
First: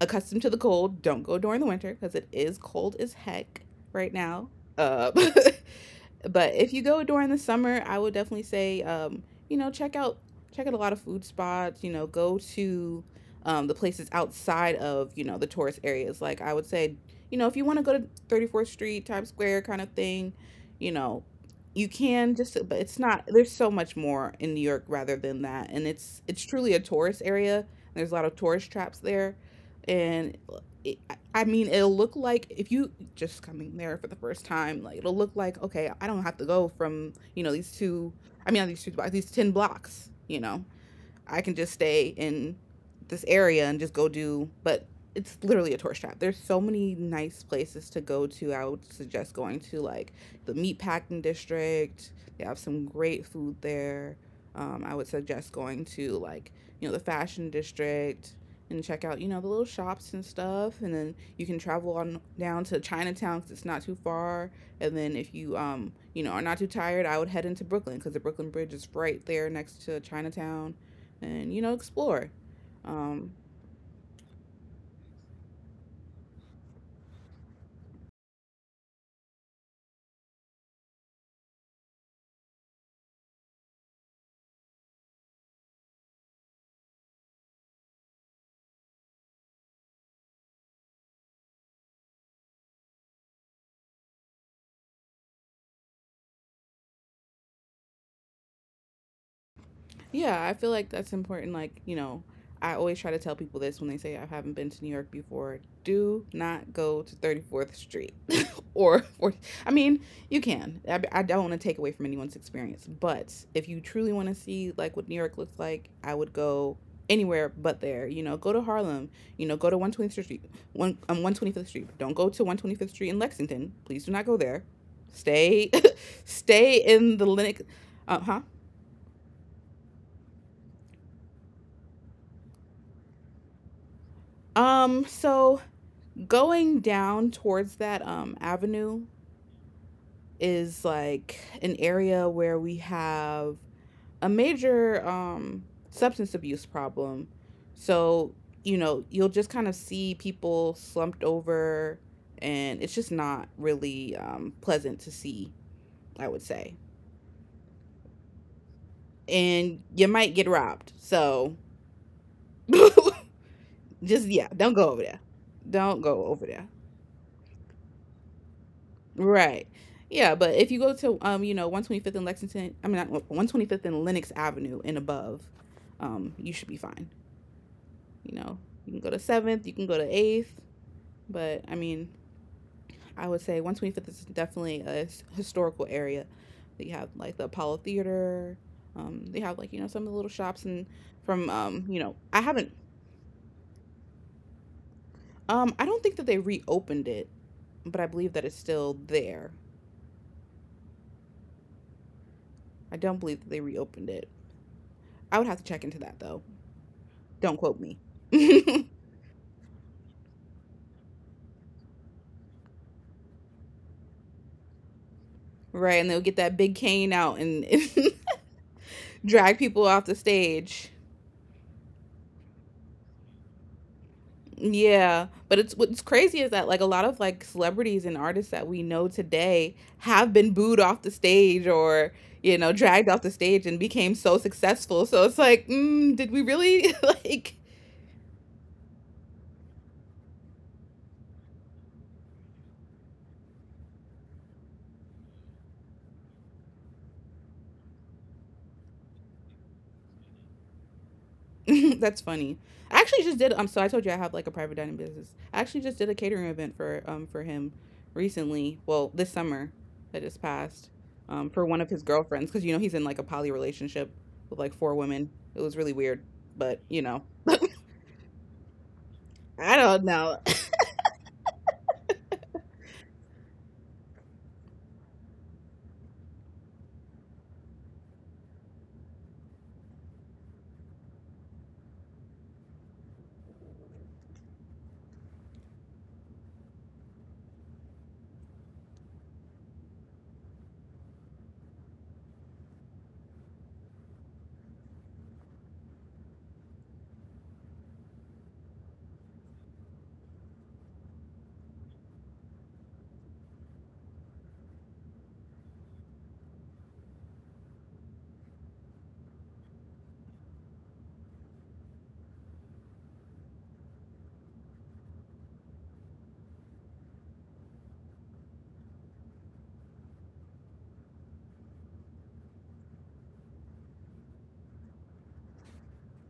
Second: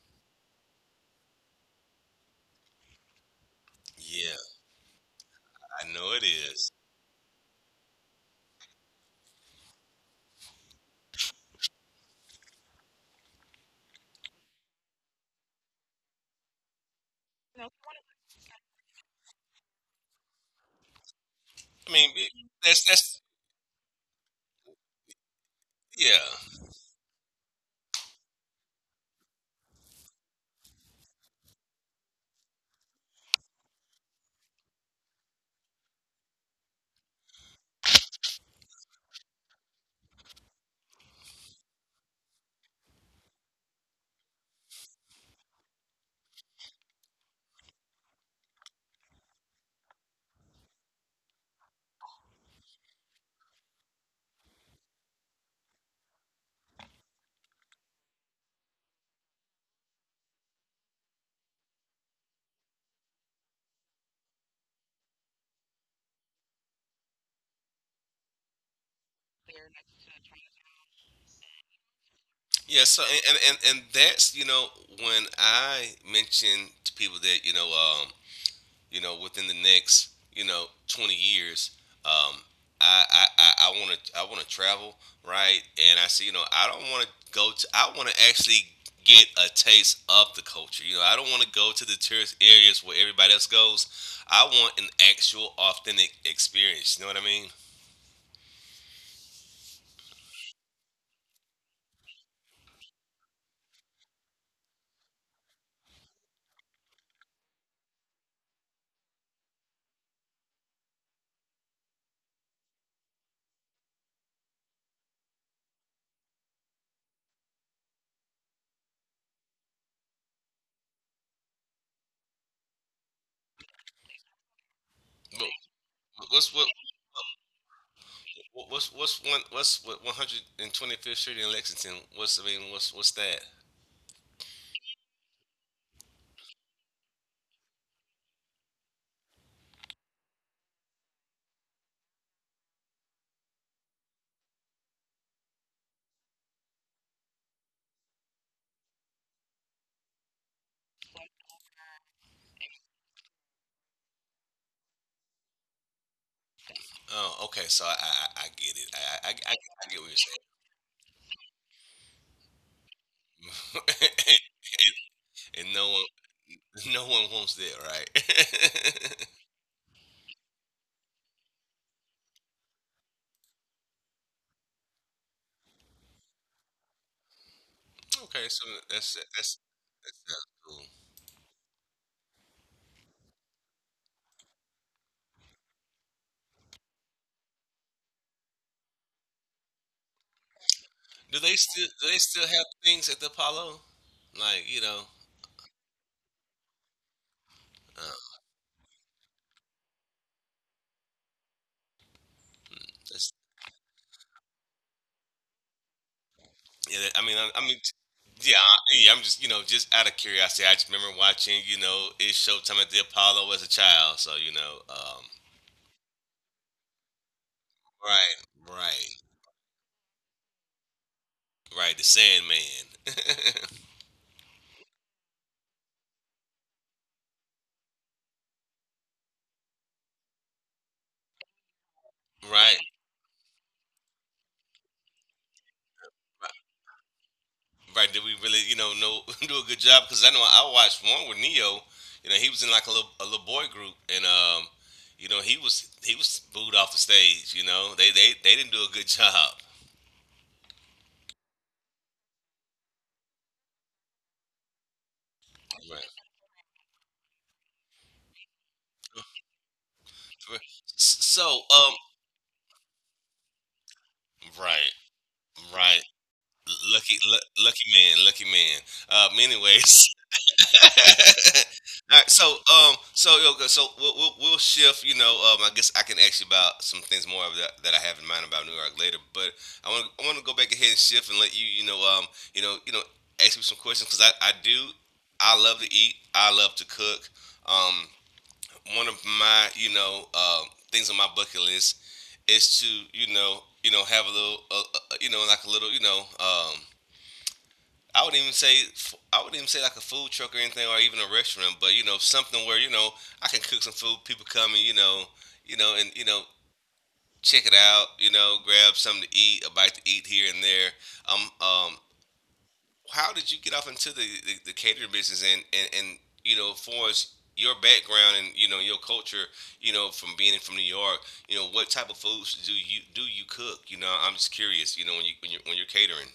S1: accustomed to the cold, don't go during the winter because it is cold as heck right
S2: Yeah,
S1: now. Uh
S2: I know it
S1: but
S2: is.
S1: if you go during the summer, I would definitely say, you know, check out a lot of food spots. You know, go to the places outside of you know the tourist areas. Like I would say, you know, if you
S2: No.
S1: want to go to 34th Street, Times Square, kind of thing, you know, you
S2: I mean,
S1: can just, but
S2: that's
S1: it's
S2: that's
S1: not. There's so much more in New York rather than that, and it's
S2: yeah,
S1: truly a tourist area. There's a lot of tourist traps there, and it, I mean, it'll look like if you just coming there for the first time, like it'll look like okay, I don't have to go from you know these two. I mean, not these two blocks, these ten blocks. You know, I can just stay in this area and just go do, but it's literally a tourist trap. There's so many nice places to go to. I would suggest going to like the meatpacking district. They have some great food there. I would suggest going to like you know the fashion district and check out you know the little shops and stuff. And then you can travel on down to Chinatown because it's not too far. And then if you you know are not too tired, I would head into Brooklyn because the Brooklyn Bridge is right there next to Chinatown and you know explore
S2: yeah. So
S1: um,
S2: and that's you know when I mention to people that you know within the next you know 20 years um I I I want to travel right and I see you know I don't want to go to I want to actually get a taste of the culture you know I don't want to go to the tourist areas where everybody else goes I want an actual authentic experience you know what I mean.
S1: Yeah, I feel like that's important. Like, you know, I always try to tell people this when they say I haven't been to New York before. Do not go to 34th Street or, or, I mean, you can. I don't want to take away from anyone's experience, but if you truly want to see like what New York looks like, I would go anywhere but there. You know, go to Harlem. You know, go to One Twenty Fifth Street. One 125th Street. Don't go to 125th Street in Lexington. Please do not go there. Stay,
S2: But what's what
S1: stay in the Linux. Uh huh.
S2: Wha- what's one what's what 125th Street in Lexington? What's that?
S1: So going down towards that avenue is like an area where we have a major substance abuse problem. So, you know, you'll just kind of see people slumped over, and it's just not really pleasant to see, I would say.
S2: Oh, okay. So I get it. I, I I
S1: And
S2: I get
S1: you
S2: what
S1: might get
S2: you're
S1: robbed. So, just,
S2: saying.
S1: yeah, don't go over there.
S2: And no
S1: Don't go
S2: one
S1: over there.
S2: no one wants that, right?
S1: Right. Yeah, but if you go to you know, 125th in Lexington, I mean, not 125th in Lenox Avenue and above, you should be fine. You
S2: Okay,
S1: know,
S2: so
S1: you can go
S2: that's that's
S1: to
S2: that sounds
S1: 7th, you can go to 8th,
S2: cool.
S1: but I mean, I would say 125th is definitely a historical area. They have like the Apollo Theater. They have like, you know, some of the little shops and
S2: Do
S1: from
S2: they still
S1: you
S2: do
S1: know,
S2: they still have things at the Apollo? Like you know,
S1: I don't think that they reopened it, but I believe
S2: uh,
S1: that it's still there. I don't
S2: that's
S1: believe that they reopened it. I would have to check into that though.
S2: yeah. I mean,
S1: Don't
S2: I
S1: quote
S2: mean,
S1: me.
S2: yeah, yeah. I'm just you know just out of curiosity. I just remember watching you know it's Showtime at the Apollo as a child. So you know,
S1: Right, and they'll get that big cane out and
S2: right, right,
S1: drag people off the stage.
S2: right. The Sandman.
S1: Yeah, but it's what's crazy is that like a lot of like celebrities and artists that we know today have been booed off the stage or you know
S2: Right,
S1: dragged off the stage and became so successful. So it's like, mm, did we really like
S2: right. Did we really, you know do a good job? Because I know I watched one with Neo. You know, he was in like a little boy group, and you know, he was booed off the stage. You know, they didn't do a good job.
S1: that's funny. I actually just did. So I told you I have like a private dining business. I actually just did
S2: Right.
S1: a catering event for him recently. Well, this summer that just passed.
S2: So,
S1: For one of his girlfriends because you know he's in like a poly relationship with like
S2: right,
S1: 4 women. It was really
S2: right.
S1: weird, but you
S2: Lucky,
S1: know.
S2: lucky man, lucky man.
S1: I
S2: Anyways,
S1: don't know.
S2: all right, so so okay, so we'll shift. You know, I guess I can ask you about some things more of that I have in mind about New York later. But I want to go back ahead and shift and let you, you know, you know, you know, ask me some questions because I do, I love to eat, I love to cook. Um, one of my, you know, things on my bucket list is to, you know, have a little, you know, like a little, you know, I would not even say I would not even say like a food truck or anything, or even a restaurant. But you know, something where you know I can cook some food. People come and you know, and you know, check it out. You know, grab something to eat, a bite to eat here and there. Um, um, how did you get off into the catering business and and you know, as far as your background and you know your culture, you know, from being from New York, you know, what type of foods do you cook? You know, I'm just curious. You know, when you when you're catering,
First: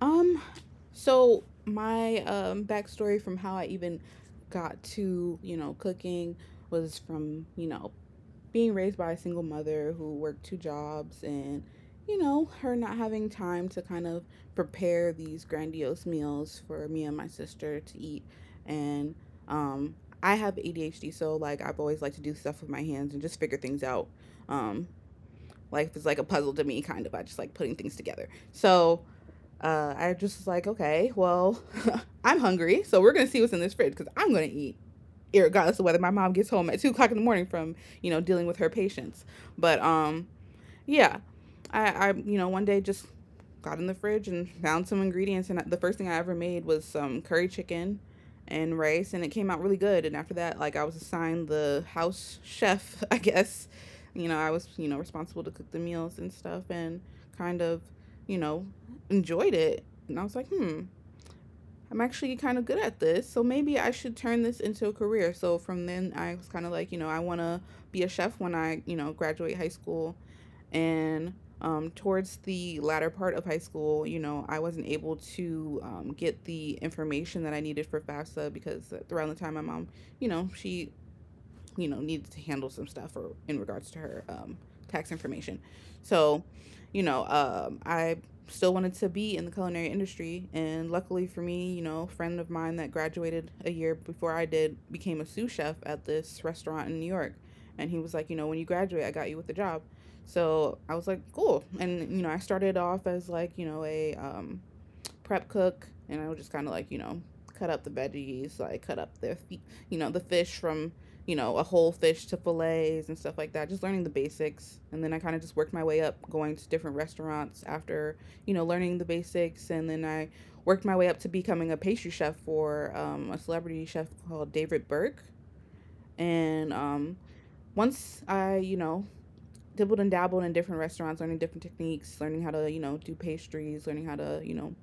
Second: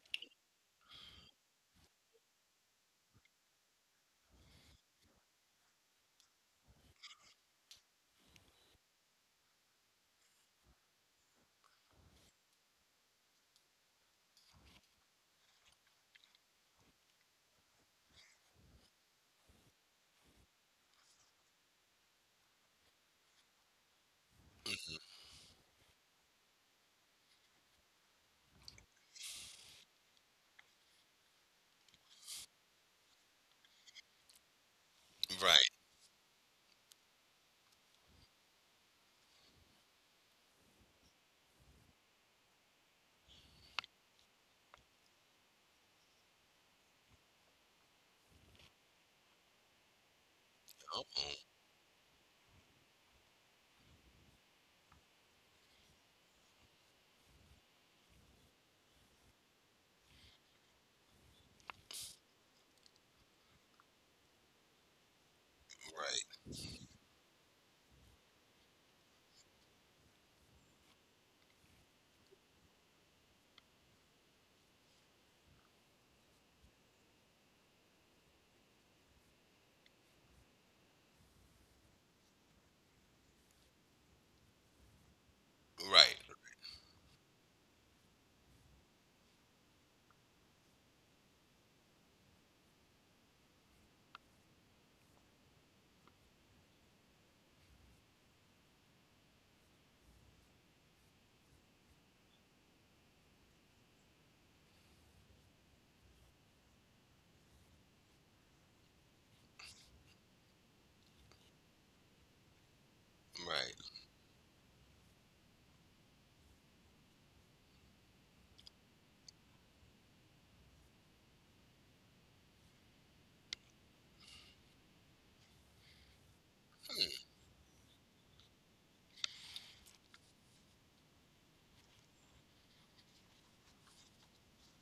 S1: Um, so my backstory from how I even got to you know cooking was from you know being raised by a single mother who worked 2 jobs and you know her not having time to kind of prepare these grandiose meals for me and my sister to eat and um I have ADHD so like I've always liked to do stuff with my hands and just figure things out um life is like a puzzle to me kind of I just like putting things together so I just was like, okay, well, I'm hungry, so we're gonna see what's in this fridge because I'm gonna eat
S2: right?
S1: regardless of whether my mom gets home at 2 o'clock in the morning from you know dealing with her patients. But yeah, I you know one day just got in the fridge and found some ingredients, and the first thing I ever made was some curry chicken and rice, and it came out really good. And after that, like I was
S2: Oh,
S1: assigned the house chef, I guess. You know, I was you know responsible to cook the meals and stuff, and kind of you know enjoyed it. And I was like, hmm, I'm actually kind of good at this, so maybe I should turn this into a career. So from then, I was
S2: right,
S1: kind of like, you know, I want to be a chef when I, you know, graduate high school. And towards the latter part of high school, you know, I wasn't able to get the information that I needed for FAFSA because around the time my mom, you know, she you know needed to handle some stuff or in regards to her tax information.
S2: right.
S1: So, you know, I still wanted to be in the culinary industry, and luckily for me, you know, a friend of mine that graduated a year before I did became a sous chef at this restaurant in New York, and he was like, you know, when you graduate, I got you with the job. So I was like, cool, and you know, I started off as like you know a prep cook, and I would just kind of like you know cut up the veggies, like cut up the you know the fish from you know a whole fish to fillets and stuff like that.
S2: Right.
S1: Just learning the basics, and then I kind of just worked my way up, going to different restaurants after you know learning the basics, and then I worked my way up to becoming a pastry chef for a celebrity chef called David Burke, and once I you know dibbled and dabbled in different restaurants, learning different techniques, learning how to, you know, do pastries, learning how to, you know,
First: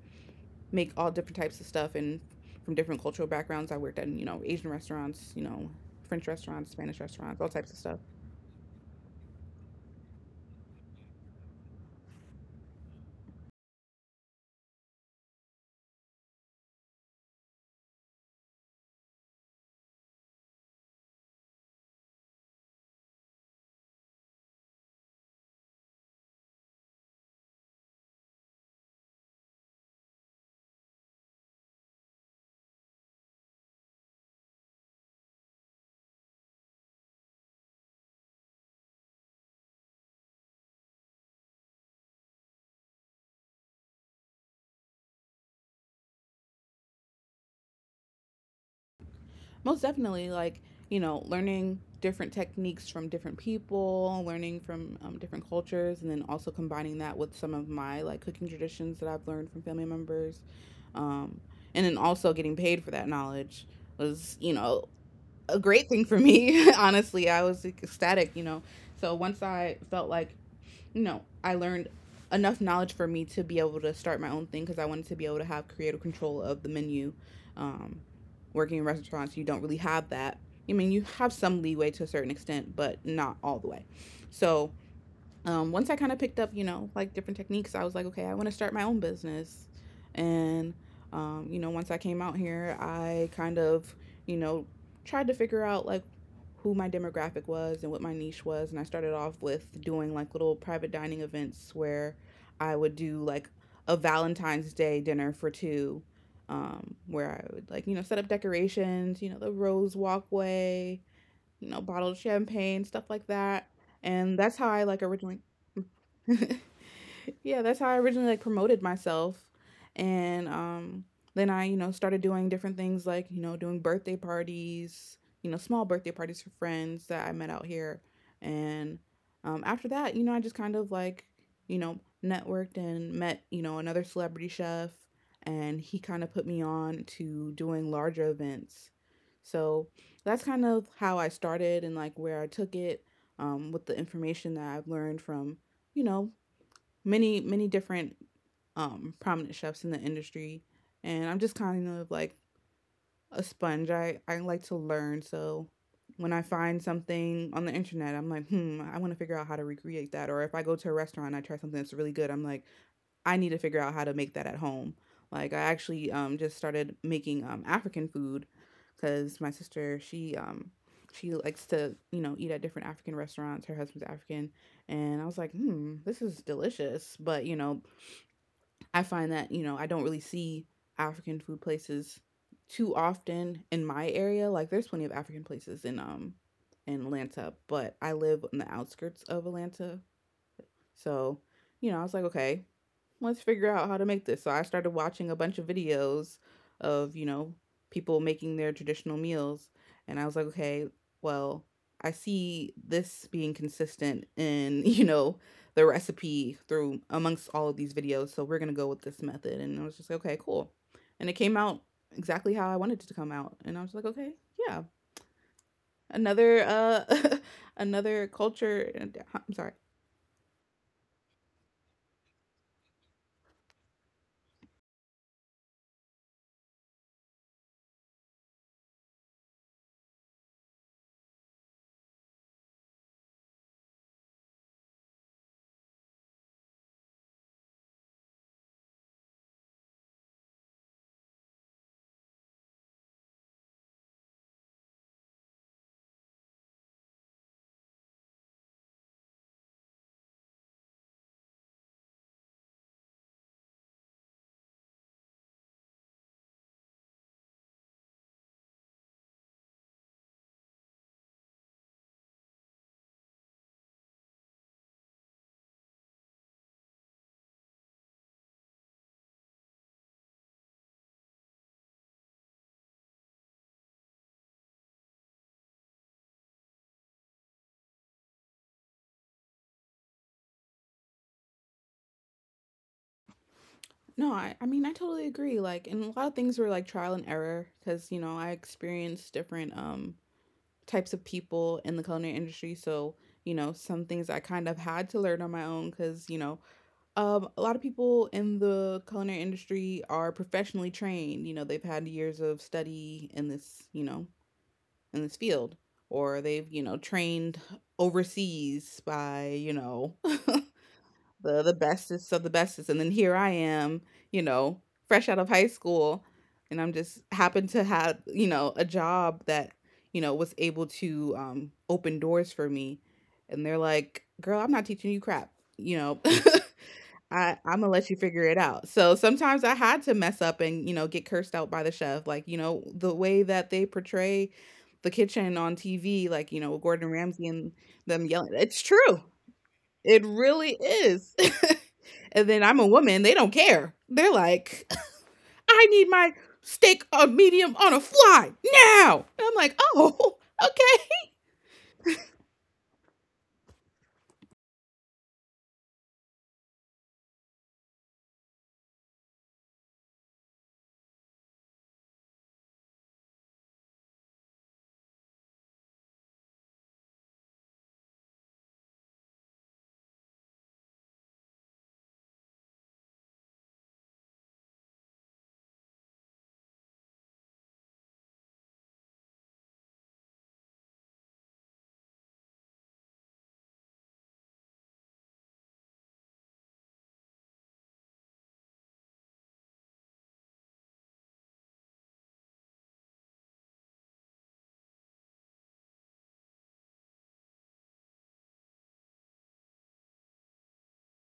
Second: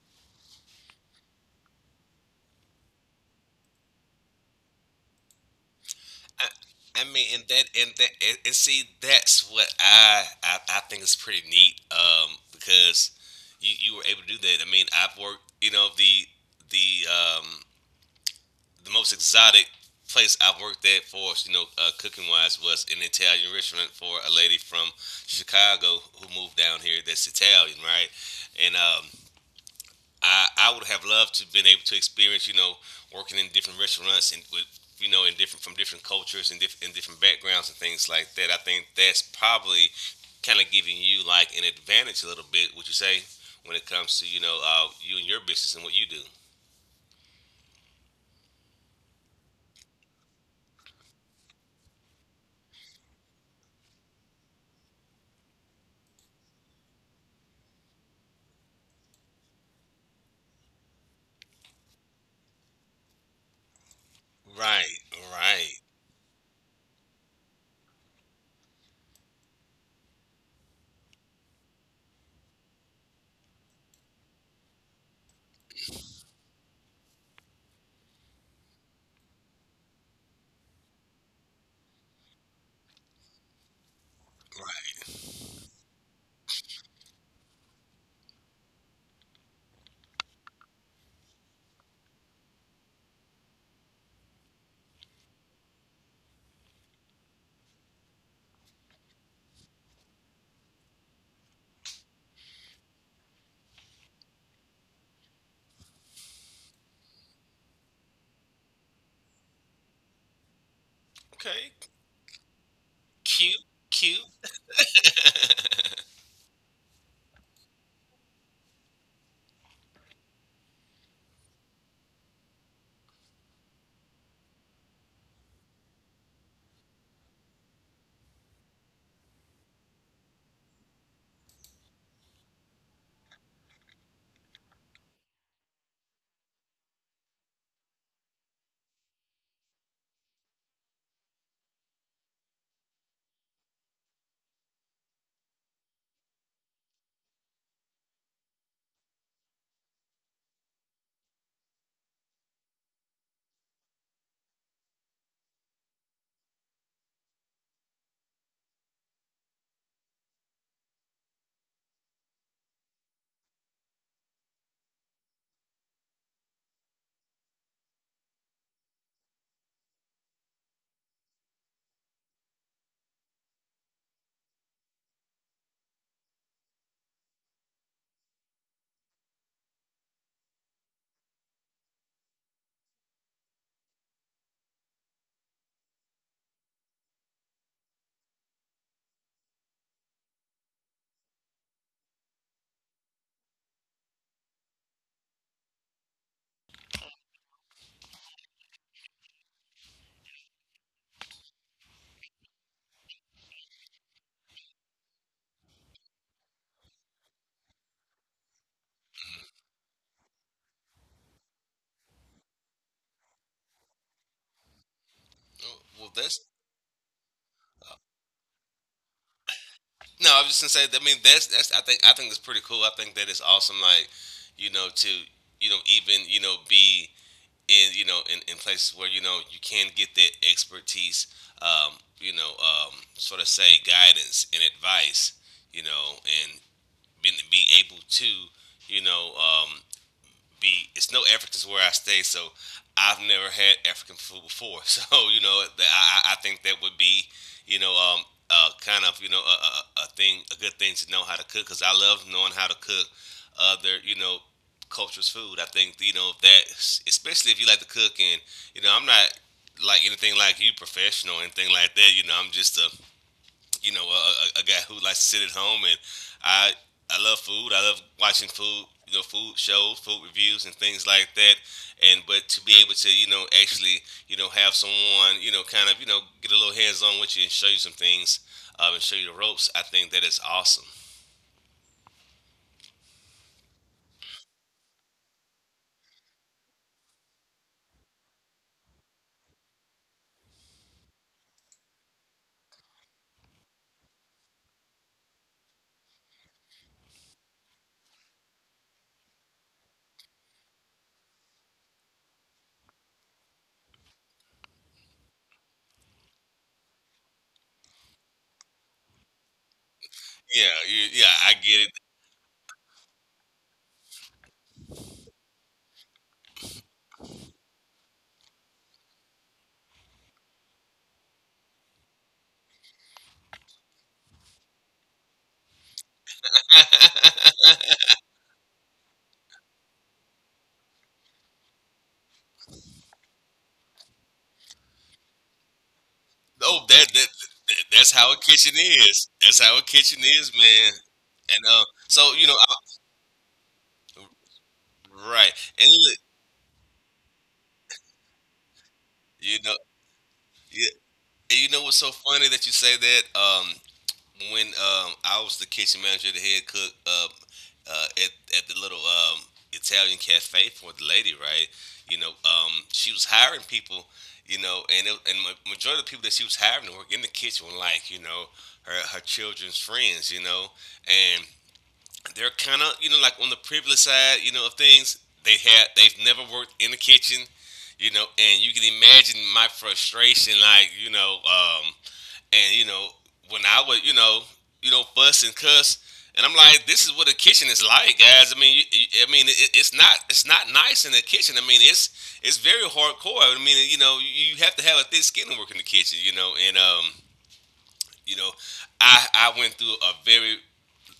S1: make all different types of stuff and from different cultural backgrounds. I worked at, you know, Asian restaurants, you know, French
S2: I,
S1: restaurants, Spanish
S2: I mean,
S1: restaurants,
S2: and
S1: all
S2: that
S1: types of
S2: and
S1: stuff.
S2: that and, and see, that's what I think is pretty neat. Because you were able to do that. I mean, I've worked. You know, the um the most exotic place I've worked at for you know cooking wise was an Italian restaurant for a lady from Chicago who moved down here. That's Italian, right? And I would have loved to have been able to experience, you know, working in different restaurants and with, you know, in different from different cultures and and different backgrounds and things like that. I think that's probably kind of giving you like an advantage a little bit. Would you say when it comes to you know you and your business and what you do?
S1: Most definitely, like, you know, learning different techniques from different people, learning from different cultures, and then also combining that with some of my like cooking traditions that I've learned from family members. Um, and then also getting paid for that knowledge was, you know,
S2: Right,
S1: a
S2: right,
S1: great thing for me. Honestly, I was like, ecstatic, you know. So once I felt like you know, I learned enough knowledge for me to be able to start my own thing because I wanted to be able to have creative control of the menu. Um, working in restaurants, you don't really have that. I mean, you have some leeway to a certain extent, but not all the way. So
S2: right.
S1: once I kind of picked up, you know, like different techniques, I was like, okay, I want to start my own business. And, you know, once I came out here, I kind of, you know, tried to figure out like who my demographic was and what my niche was. And I started off with doing like little private dining events where I would do like a Valentine's Day dinner for two, where I would like, you know, set up decorations, you know, the rose walkway, you
S2: Okay,
S1: know, bottled champagne, stuff like
S2: cute,
S1: that.
S2: cute.
S1: And that's how I like originally yeah, that's how I originally like promoted myself. And then I, you know, started doing different things like, you know, doing birthday parties, you know, small birthday parties for friends that I met out here. And after that, you know, I just kind of like, you know, networked and met, you know, another celebrity chef and he kind of put me on to doing larger events. So that's kind of how I started and like where I took it, with the information that I've learned from, you know, many different prominent chefs in the industry. And I'm just kind of like a sponge. I like to learn. So when I find something on the internet, I'm like, hmm, I want to figure out how to recreate that. Or if I go to a restaurant and I try something that's really good, I'm like, I need to figure out how to make that at home. Like I actually just started making African food because my sister, she likes to, you know, eat at different African restaurants. Her husband's African. And I was like, hmm, this is delicious. But I find that, I don't really see African food places too often in my area. Like there's plenty of African places in Atlanta, but I live on the outskirts of Atlanta. So, you know, I was like, okay, let's figure out how to make this. So I started watching a bunch of videos of, people making their traditional meals. And I was like, okay, well, I see this being consistent in, the recipe through amongst all of these videos. So we're going to go with this method. And I was just like, okay, cool. And it came out exactly how I wanted it to come out. And I was like, okay, yeah.
S2: Oh, well, that's
S1: Another another culture I'm sorry.
S2: no. I was just gonna say. I mean, that's that's. I think that's pretty cool. I think that it's awesome. Like, you know, to you know even you know be in you know in places where you know you can get that expertise, um, you know, sort of say guidance and advice you know and being be able to you know be it's no Africans where I stay, so I've never had African food before. So you know, I think that would be you know kind of you know a good thing to know how to cook because I love knowing how to cook other you know cultures food. I think you know that especially if you like to cook and you know I'm not like anything like you professional or anything like that. You know I'm just a you know, guy who likes to sit at home, and I I love food. I love watching food, you know, food shows, food reviews, and things like that. And but to be able to, you know, actually, you know, have someone, you know, kind of, you know, get a little hands on with you and show you some things, and show you the ropes. I think that is awesome.
S1: No, I mean, I totally agree. Like, and a lot of things were like trial and error because, you know, I experienced different types of people in the culinary industry. So, you know, some things I kind of had to learn on my own because, a lot of people in the culinary industry are professionally trained. You know, they've had years of study in this, in this field, or they've, you know, trained overseas by, you know,
S2: Yeah, yeah, I
S1: the
S2: get it.
S1: bestest of the bestest. And then here I am, you know, fresh out of high school, and I'm just happened to have, you know, a job that, you know, was able to, open doors for me. And they're like, "Girl, I'm not teaching you crap. You know, I I'm gonna let you figure it out." So sometimes I had to mess up and, you know, get cursed out by the chef, like you know the way that they portray the kitchen on TV, like you know
S2: No,
S1: Gordon
S2: that, that
S1: Ramsay and
S2: that that's
S1: them
S2: how a
S1: yelling.
S2: kitchen
S1: It's true.
S2: is. That's how a
S1: It
S2: kitchen is,
S1: really
S2: man.
S1: is.
S2: And so
S1: And
S2: you know,
S1: then I'm a woman, they don't care. They're like,
S2: right?
S1: I
S2: And
S1: need
S2: look,
S1: my steak a medium on a fly now. And I'm
S2: you
S1: like,
S2: know,
S1: oh, okay.
S2: and you know what's so funny that you say that? When I was the kitchen manager, the head cook, at the little, Italian cafe for the lady, right? You know, she was hiring people. You know, and majority of the people that she was hiring to work in the kitchen were like, you know, her children's friends. You know, and they're kind of you know like on the privileged side, you know, of things. They've never worked in the kitchen you know, and you can imagine my frustration, like, you know, and you know when I would you know fuss and cuss, and I'm like, this is what a kitchen is like, guys. I mean, I mean, it's not nice in the kitchen. I mean, it's very hardcore. I mean, you have to have a thick skin to work in the kitchen, and you know, I went through a very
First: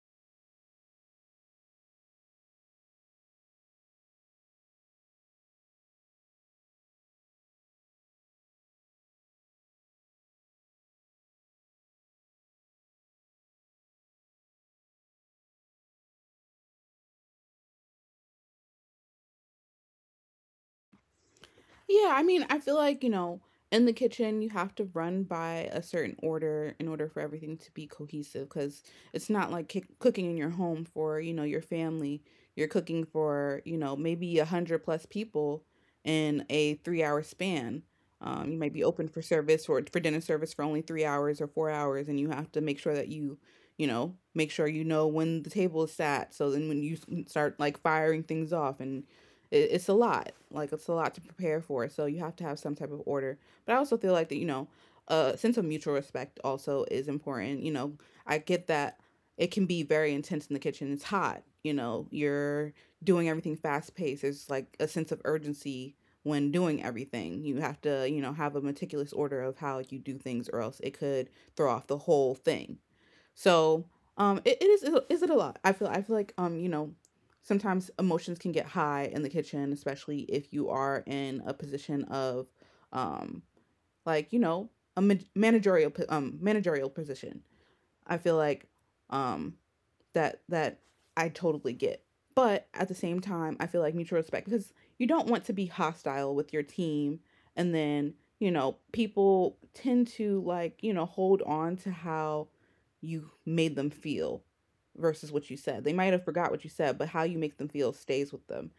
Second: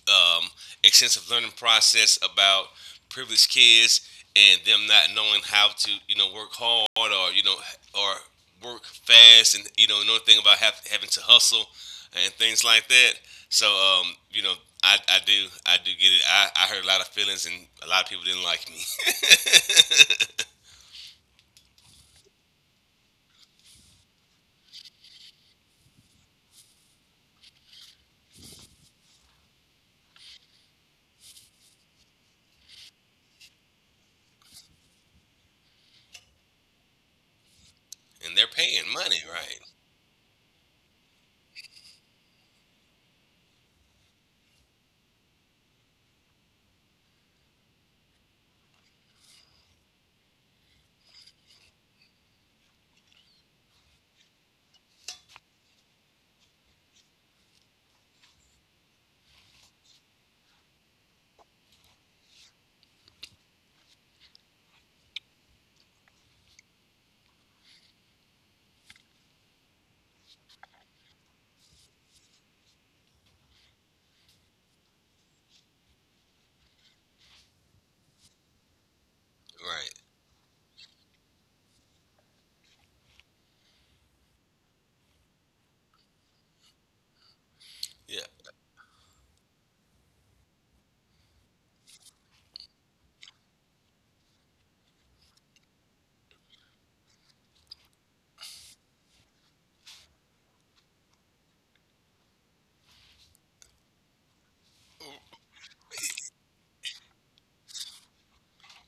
S2: um, extensive learning process about privileged kids and them not knowing how to work hard or work fast, and another thing about having to hustle and things like that. So I do get it. I heard a lot of feelings and a lot of people didn't like me.
S1: Yeah, I mean, I feel like, you know, in the kitchen, you have to run by a certain order in order for everything to be cohesive because it's not like cooking in your home for, you know, your family. You're cooking for, you know, maybe a hundred plus people in a 3 hour span.
S2: And they're
S1: You might
S2: paying
S1: be open
S2: money,
S1: for
S2: right?
S1: service or for dinner service for only 3 hours or 4 hours, and you have to make sure that you know, make sure you know when the table is sat. So then when you start like firing things off, and it's a lot. Like it's a lot to prepare for. So you have to have some type of order. But I also feel like that, you know, a sense of mutual respect also is important. You know, I get that it can be very intense in the kitchen. It's hot. You know, you're doing everything fast paced. There's like a sense of urgency when doing everything. You have to, you know, have a meticulous order of how you do things, or else it could throw off the whole thing. So it, it is it a lot? I feel like, you know, sometimes emotions can get high in the kitchen,
S2: Right.
S1: especially if you are in a position of um like, you know, a managerial managerial position.
S2: Yeah.
S1: I feel like, um that I totally get. But at the same time, I feel like mutual respect, because you don't want to be hostile with your team, and then, you know, people tend to like, you know, hold on to how you made them feel versus what you said. They might have forgot what you said, but how you make them feel stays with them.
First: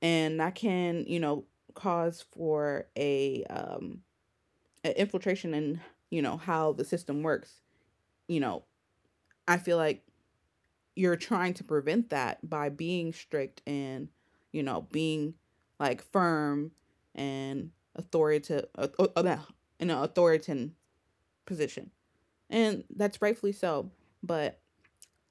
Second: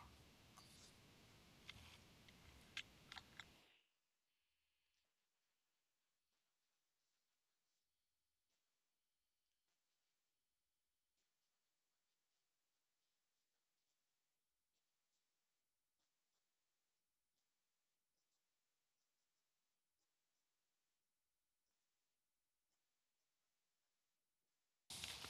S1: And that can, you know, cause for a infiltration in, you know, how the system works. You know, I feel like you're trying to prevent that by being strict and, you know, being like firm and authoritative, in an authoritarian position, and that's rightfully so. But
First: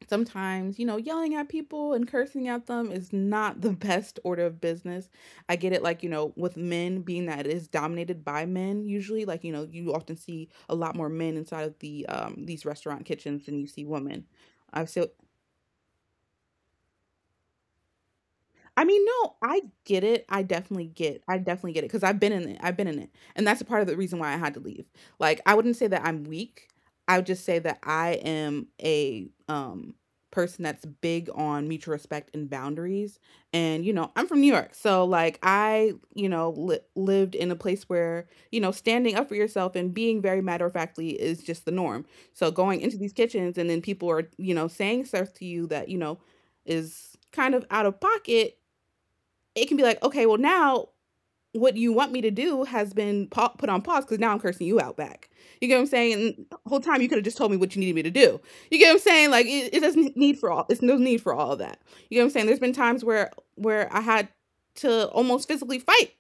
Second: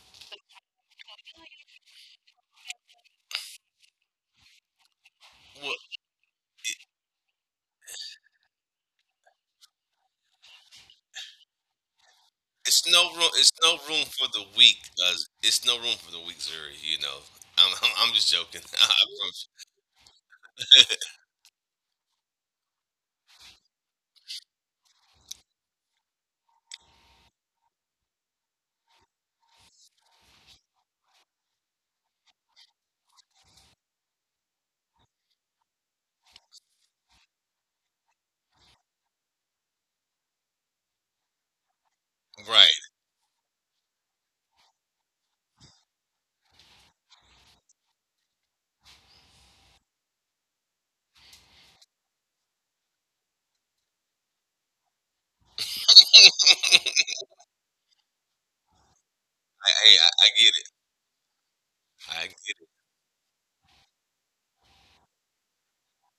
S1: sometimes, you know, yelling at people and cursing at them is not the best order of business. I get
S2: Well,
S1: it, like, you know, with men, being that it is dominated by men. Usually, like, you know, you often see a lot more men inside of the these
S2: it's
S1: restaurant
S2: no room.
S1: kitchens
S2: It's
S1: than you
S2: no
S1: see
S2: room
S1: women.
S2: for the weak.
S1: I've still
S2: Uh, it's no room for the weak, Zuri. I'm just joking.
S1: I
S2: I
S1: mean, no,
S2: promise
S1: I get it. I definitely
S2: you.
S1: get. I definitely get it because I've been in it. I've been in it, and that's a part of the reason why I had to leave. Like, I wouldn't say that I'm weak. I would just say that I am a person that's big on mutual respect and boundaries. And you know, I'm from New York, so like I, you know, lived in a place where you know standing up for yourself and being very matter of factly is just the norm. So
S2: Right.
S1: going into these kitchens, and then people are, you know, saying stuff to you that, you know, is kind of out of pocket, it can be like, okay, well, now what you want me to do has been put on pause because now I'm cursing you out back. You get what I'm saying? And the whole time you could have just told me what you needed me to do. You get what I'm saying? Like it
S2: Hey, I,
S1: doesn't
S2: I
S1: need
S2: get
S1: for all.
S2: it.
S1: It's no need for all of that. You get
S2: I
S1: what I'm saying?
S2: get
S1: There's
S2: it.
S1: been times where I had to almost physically fight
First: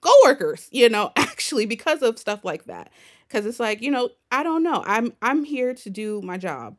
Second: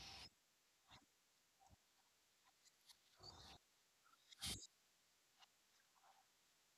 S1: coworkers, you know, actually because of stuff like that. Cuz it's like, you know, I don't know. I'm here to do my job.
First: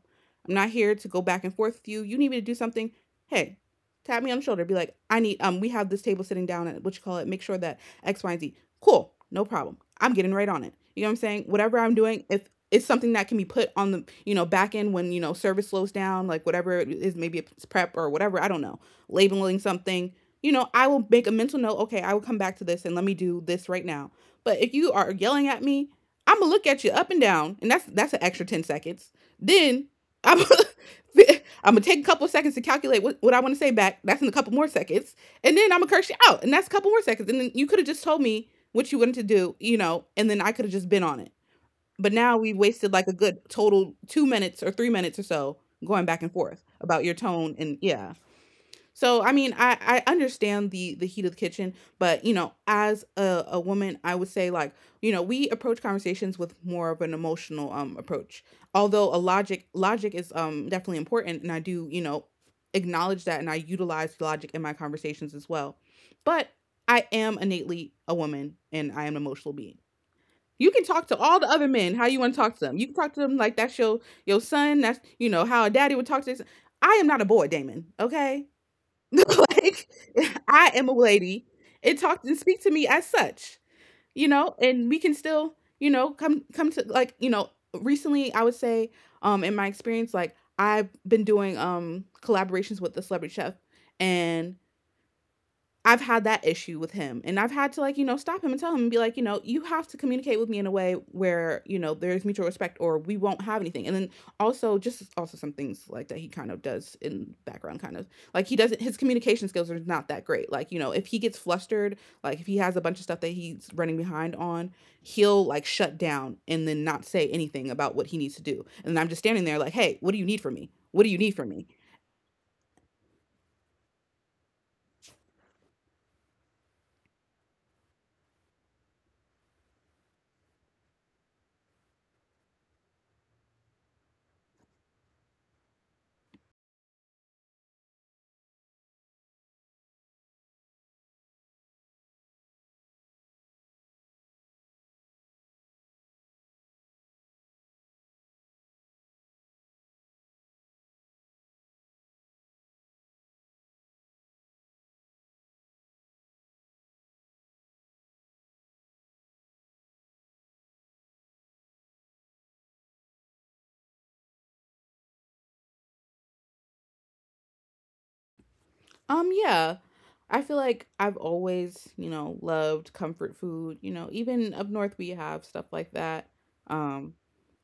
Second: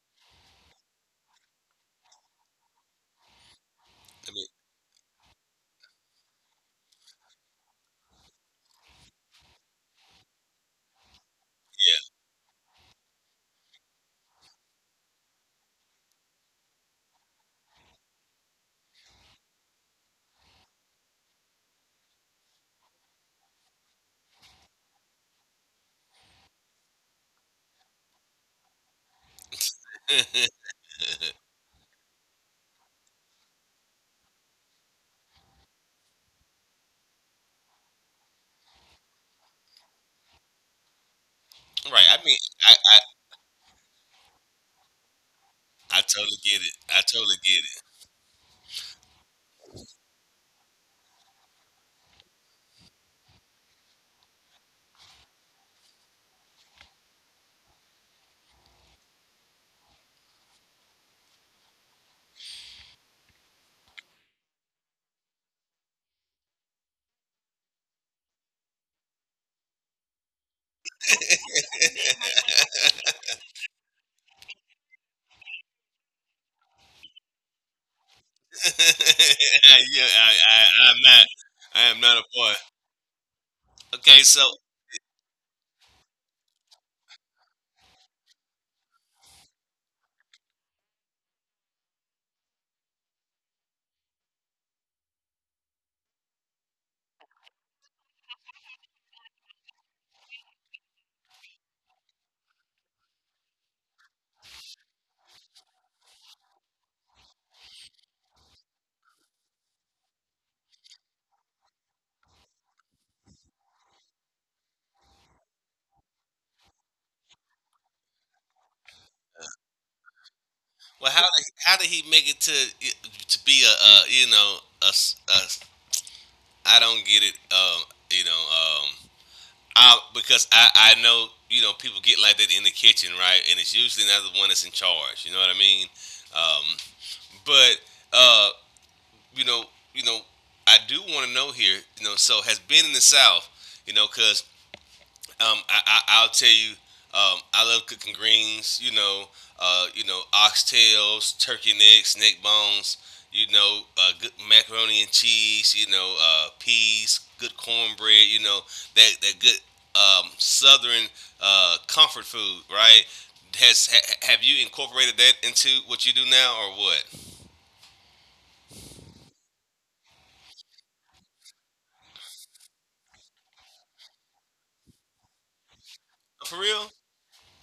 S1: I'm not here to go back and forth with you. You need me to do something? Hey, tap me
S2: I
S1: on the
S2: mean,
S1: shoulder. Be like, "I need, we have this table sitting down at what you call it. Make sure that X Y and Z." Cool. No problem. I'm getting right on it. You know what I'm saying? Whatever I'm
S2: yeah.
S1: doing, if it's something that can be put on the, you know, back end when, you know, service slows down, like whatever it is, maybe it's prep or whatever, I don't know, labeling something, you know, I will make a mental note, okay, I will come back to this and let me do this right now. But if you are yelling at me, I'm gonna look at you up and down, and that's an extra 10 seconds. Then I'm I'm gonna take a couple of seconds to calculate what I want to say back. That's in a couple more seconds, and then I'm gonna curse you out, and that's a couple more seconds. And then you could have just told me what you wanted to do, you know, and then I could have just been on it.
S2: Right.
S1: But
S2: I
S1: now
S2: mean,
S1: we
S2: I,
S1: wasted
S2: I,
S1: like a good total 2 minutes or 3 minutes or so
S2: I
S1: going back and
S2: totally get
S1: forth
S2: it. I
S1: about your
S2: totally
S1: tone
S2: get
S1: and
S2: it.
S1: yeah. So I mean, I understand the heat of the kitchen, but you know, as a woman, I would say like, you know, we approach conversations with more of an emotional approach. Although a logic is definitely important, and I do, you know, acknowledge that, and I utilize logic in my conversations as well. But I am innately a woman, and I am an emotional being. You can talk to all the other men how you want to talk to them. You can talk to them like that's your son. That's, you know, how a daddy would talk to his. I am not a boy, Damon. Okay, like,
S2: Yeah.
S1: I am a
S2: I'm not.
S1: lady.
S2: I
S1: It
S2: am not a
S1: talks and
S2: boy.
S1: speak to me as such.
S2: Okay. So,
S1: And we can still, come come to, recently, I would say, in my experience, like, I've been doing collaborations with the celebrity chef, and I've had that issue with him, and I've had to, like, you know, stop him and tell him and be like, you know, you have to communicate with me in a way where, you know, there's mutual respect or we won't have anything. And then also, just also some things like that he kind of does in the background, kind of like, he doesn't— his communication skills are not that great. Like, you know, if he gets flustered, like if he has a bunch of stuff that he's running behind on, he'll like shut down and then not say anything about what he needs to do. And then I'm just standing there like, "Hey, what do you need from me? What do
S2: well,
S1: you
S2: how
S1: need
S2: did
S1: from me?"
S2: he make it to be a, you know a s- I don't get it. You know, um, I because I know people get like that in the kitchen, right? And it's usually not the one that's in charge. You know what I mean? Um, but uh, you know, you know, I do want to know here. So has been in the South. Because I'll tell you. I love cooking greens. Oxtails, turkey necks, neck bones. Good macaroni and cheese. Peas, good cornbread. That good southern comfort food, right? Have you incorporated that into what you do now, or what?
S1: Yeah. I feel like I've always, you know, loved comfort food. You know, even up north we have stuff like that.
S2: For real?
S1: um,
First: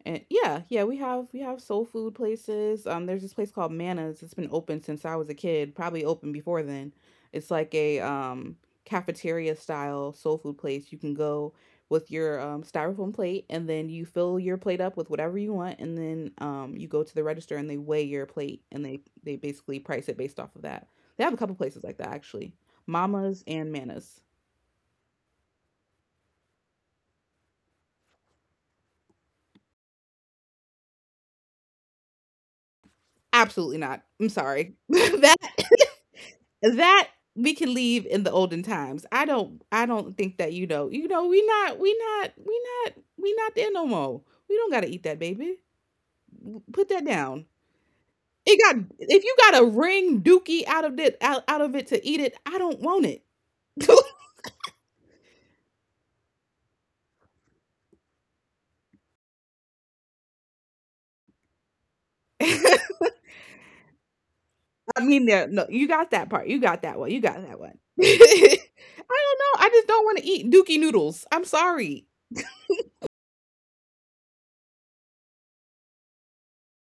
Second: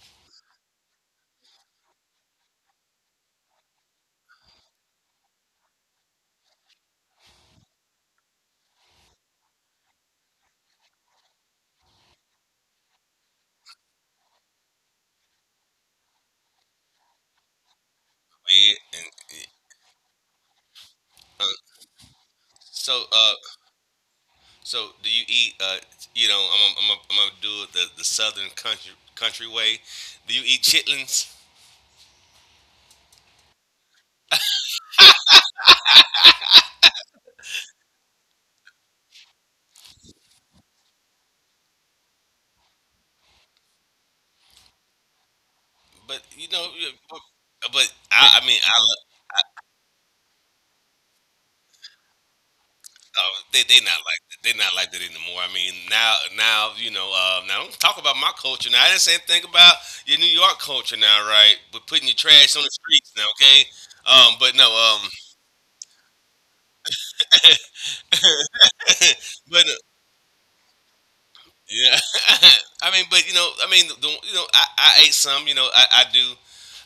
S1: and yeah, yeah, we have soul food places. There's this place called Mana's. It's been open since I was a kid, probably open before then. It's like a cafeteria style soul food place. You can go with your styrofoam plate, and then you fill your plate up with whatever you want, and then you go to the register and they weigh your plate,
S2: Yeah.
S1: and they they basically price it based off of that. They have a
S2: Uh,
S1: couple places like that actually,
S2: so, uh,
S1: Mama's and Mana's.
S2: So do you eat? I'm gonna do it the southern country way. Do you eat chitlins?
S1: Absolutely not. I'm sorry. That we can leave in the olden times. I don't think that, you know, we not we not there no more. We don't gotta eat that, baby.
S2: But you know,
S1: Put
S2: you-
S1: that
S2: but,
S1: down.
S2: but I
S1: It
S2: mean, I
S1: got—
S2: love.
S1: if you got a ring dookie out of it, out of it to eat it, I don't want it.
S2: They not like that. They not like that anymore. I mean, now now don't talk about my culture now. I didn't say anything about your New York culture now, right? But putting your trash on the
S1: I
S2: streets now, okay? But no,
S1: mean, there no— you got that part. You got that one. You got that one. I don't
S2: but
S1: know. I just don't want to eat dookie noodles. I'm
S2: yeah.
S1: sorry.
S2: I mean, but you know, I mean, I ate some. You know, I do.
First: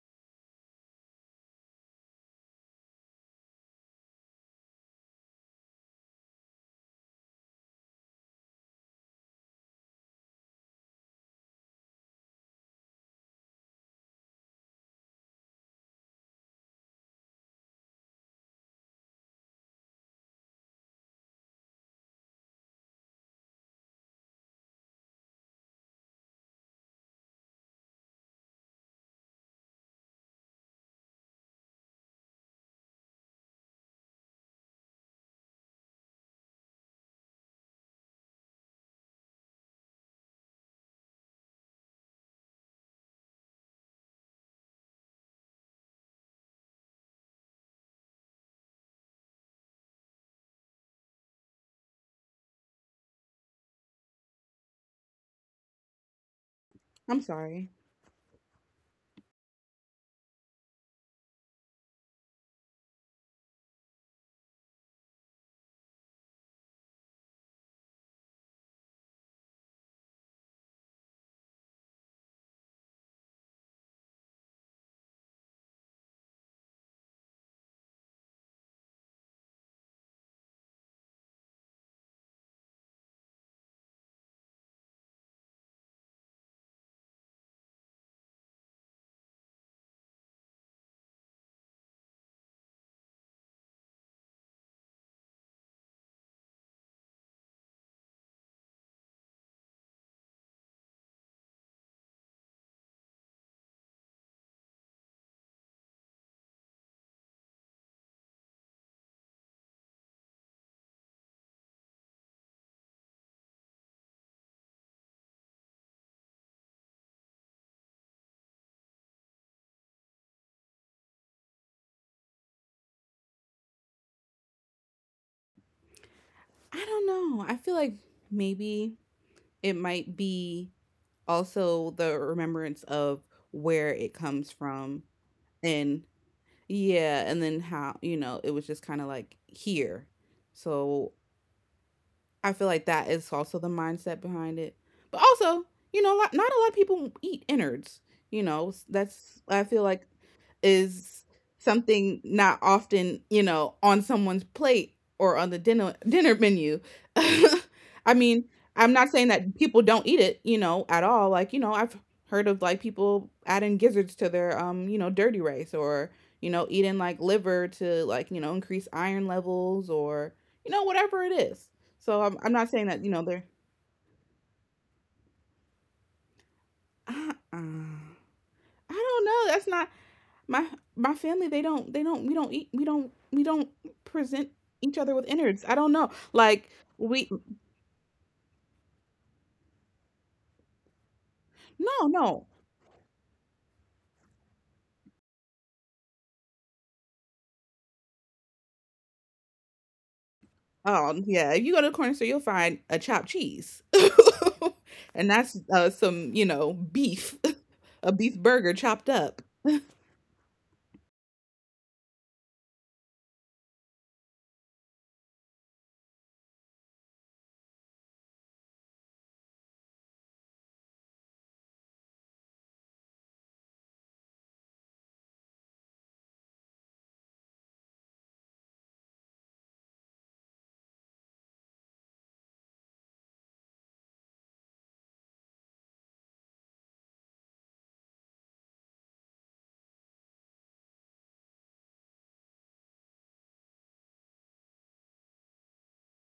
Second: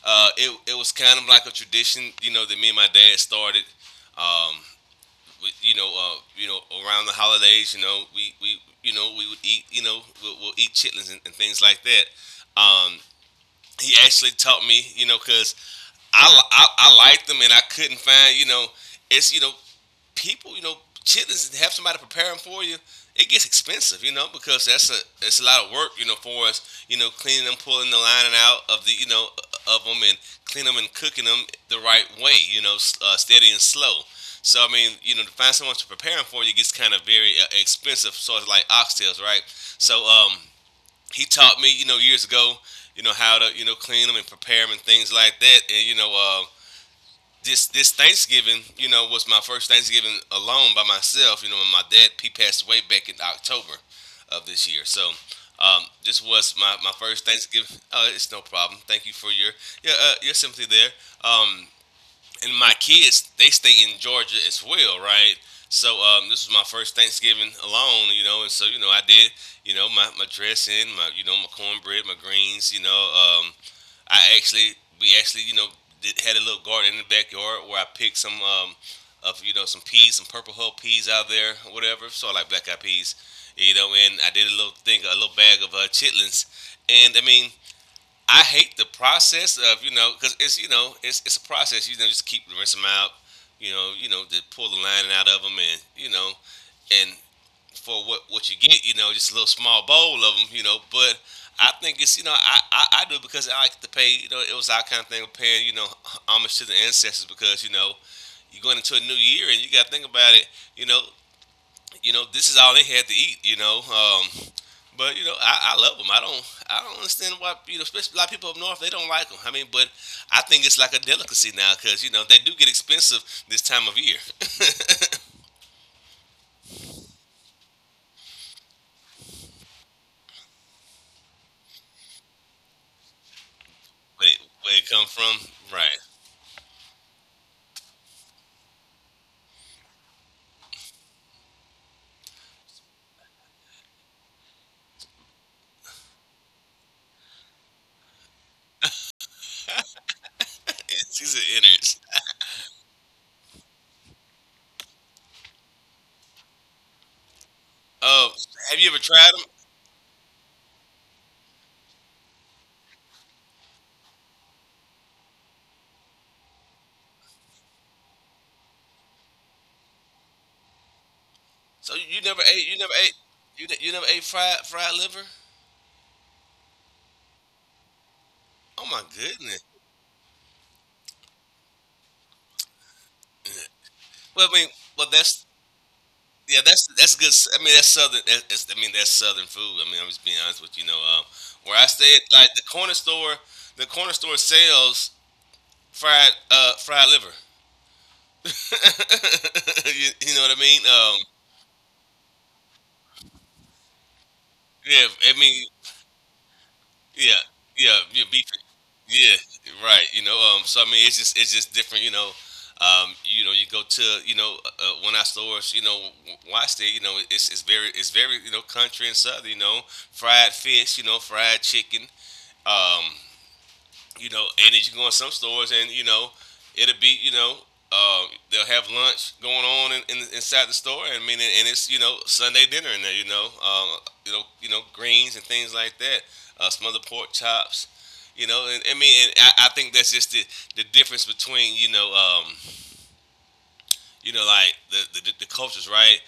S2: It was kind of like a tradition, you know, that me and my dad started. Um, with, around the holidays, you know, we would eat, we'll eat chitlins and things like that. Um, he actually taught me, you know, because I liked them and I couldn't find, you know, it's you know people, you know, chitlins to have somebody preparing for you. It gets expensive, you know, because that's a it's a lot of work, you know, for us, you know, cleaning them, pulling the lining out of of them, and cleaning them and cooking them the right way, steady and slow. So I mean, you know, to find someone to prepare them for you gets kind of very expensive, sort of like oxtails, right? So, he taught me, you know, years ago, you know, how to, you know, clean them and prepare them and things like that, and this Thanksgiving, you know, was my first Thanksgiving alone by myself. You know, when my dad he passed away back in October of this year. So, this was my
S1: I'm
S2: first
S1: sorry.
S2: Thanksgiving. Oh, it's no problem. Thank you for your sympathy there. Um, and my kids they stay in Georgia as well, right? So, this was my first Thanksgiving alone, you know, and so you know I did my dressing, my cornbread, my greens, you know. Um, I actually We actually you know had a little garden in the backyard where I picked some of you know some peas, some purple hull peas out there, or whatever. So I like black eyed peas, you know. And I did a little thing, a little bag of chitlins, and I mean. I hate the process of because it's a process just keep rinse them out to pull the lining out of them, and and for what you get. You know, just a little small bowl of them. You know, but I think it's, I do it because I like to pay. You know, it was our kind of thing of paying homage to the ancestors because you know you're going into a new year and you got to think about it. You know, this is all they had to eat. You know. But you know, I love them. I don't understand why you know, especially a lot of people up north they don't like them. I mean, but I think it's like a delicacy now because you know they do get expensive this time of year.
S1: I don't know. I feel like maybe it might be— also, the remembrance of where it comes
S2: Where it
S1: from.
S2: come from, right?
S1: And yeah, and then how, you know, it was just kind of like here. So, I feel like that is also the mindset behind it. But also, you know, not a lot of people eat innards, you know, that's— I feel like
S2: It's
S1: is
S2: an ignorance.
S1: something not often, you know, on someone's plate or on the dinner menu. I
S2: Oh,
S1: mean,
S2: have you
S1: I'm
S2: ever
S1: not
S2: tried
S1: saying
S2: them?
S1: that people don't eat it, you know, at all. Like, you know, I've heard of like people adding gizzards to their you know, dirty rice, or, you know, eating like liver to, like, you know, increase iron levels or, you know, whatever it is.
S2: So you
S1: So
S2: never
S1: I'm— I'm
S2: ate,
S1: not
S2: you never
S1: saying that,
S2: ate,
S1: you know, they're—
S2: you, ne- You never ate fried liver?
S1: uh-uh.
S2: Oh
S1: I
S2: my
S1: don't know.
S2: goodness.
S1: That's not my my family, they don't— they don't we don't eat— we don't
S2: Well, I
S1: present
S2: mean,
S1: each
S2: well
S1: other with
S2: that's
S1: innards. I don't know.
S2: yeah,
S1: Like,
S2: that's good.
S1: we
S2: I mean, that's southern. That's, I mean, that's southern food. I mean, I'm just being honest with you. Where I
S1: no,
S2: stay, at, like
S1: no.
S2: the corner store sells fried liver. You know what I mean?
S1: Um, yeah, if you go to the corner store, you'll find a chopped cheese,
S2: Yeah,
S1: and
S2: I mean,
S1: that's some, you know,
S2: yeah,
S1: beef,
S2: yeah,
S1: a
S2: yeah,
S1: beef
S2: beef.
S1: burger chopped
S2: Yeah,
S1: up.
S2: right. So I mean, it's just different. You know, you go to one of our stores. You know, why stay? You know, it's very you know country and southern. You know, fried fish. You know, fried chicken. Um, and then you go in some stores and you know, it'll be you know, uh, they'll have lunch going on inside the store. I mean, and it's you know Sunday dinner in there, greens and things like that, smothered pork chops, you know, and I mean, and I think that's just the difference between you know. Like the cultures, right?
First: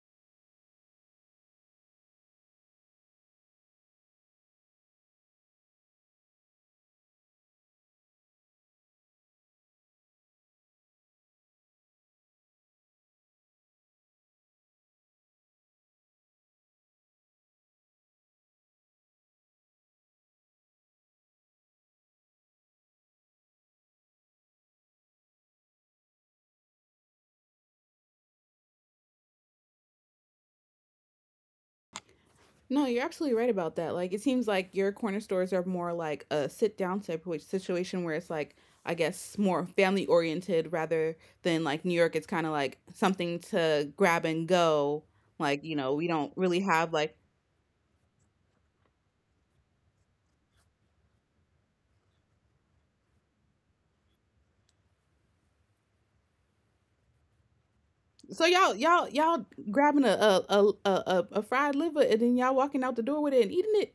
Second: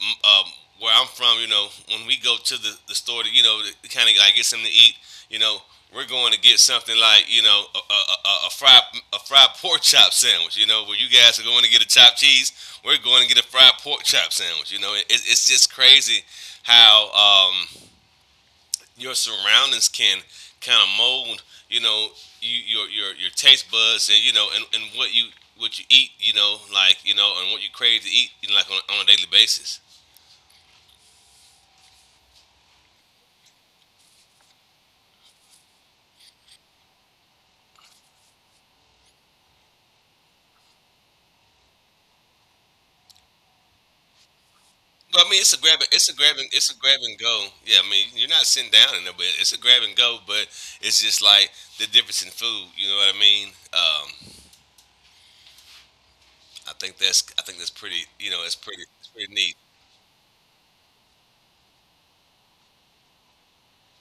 S2: Um, where I'm from, you know, when we go to the store to kind of like get something to eat, you know, we're going to get something like, you know, a, a fried a fried pork chop sandwich, you know, where you guys are going to get a chopped cheese, we're going to get a fried pork chop sandwich, you know. It's just crazy how your surroundings can kind of mold, you know, your taste buds and you know and what you eat, you know, like you know, and what you crave to eat, you know, like on a daily basis.
S1: No, you're absolutely right about that. Like, it seems like your corner stores are more like a sit down type of situation where it's like, I guess, more family oriented rather than like New York. It's kind of like something to grab and go.
S2: Well, I mean,
S1: Like, you know, we don't really
S2: it's a
S1: have
S2: grab
S1: like—
S2: and go. Yeah, I mean, you're not sitting down in there, but it's a grab and go. But it's just like the difference in food. You know what I mean? I think that's pretty. You know,
S1: so y'all,
S2: it's
S1: y'all,
S2: pretty
S1: y'all
S2: neat.
S1: grabbing a a fried liver, and then y'all walking out the door with it and eating it.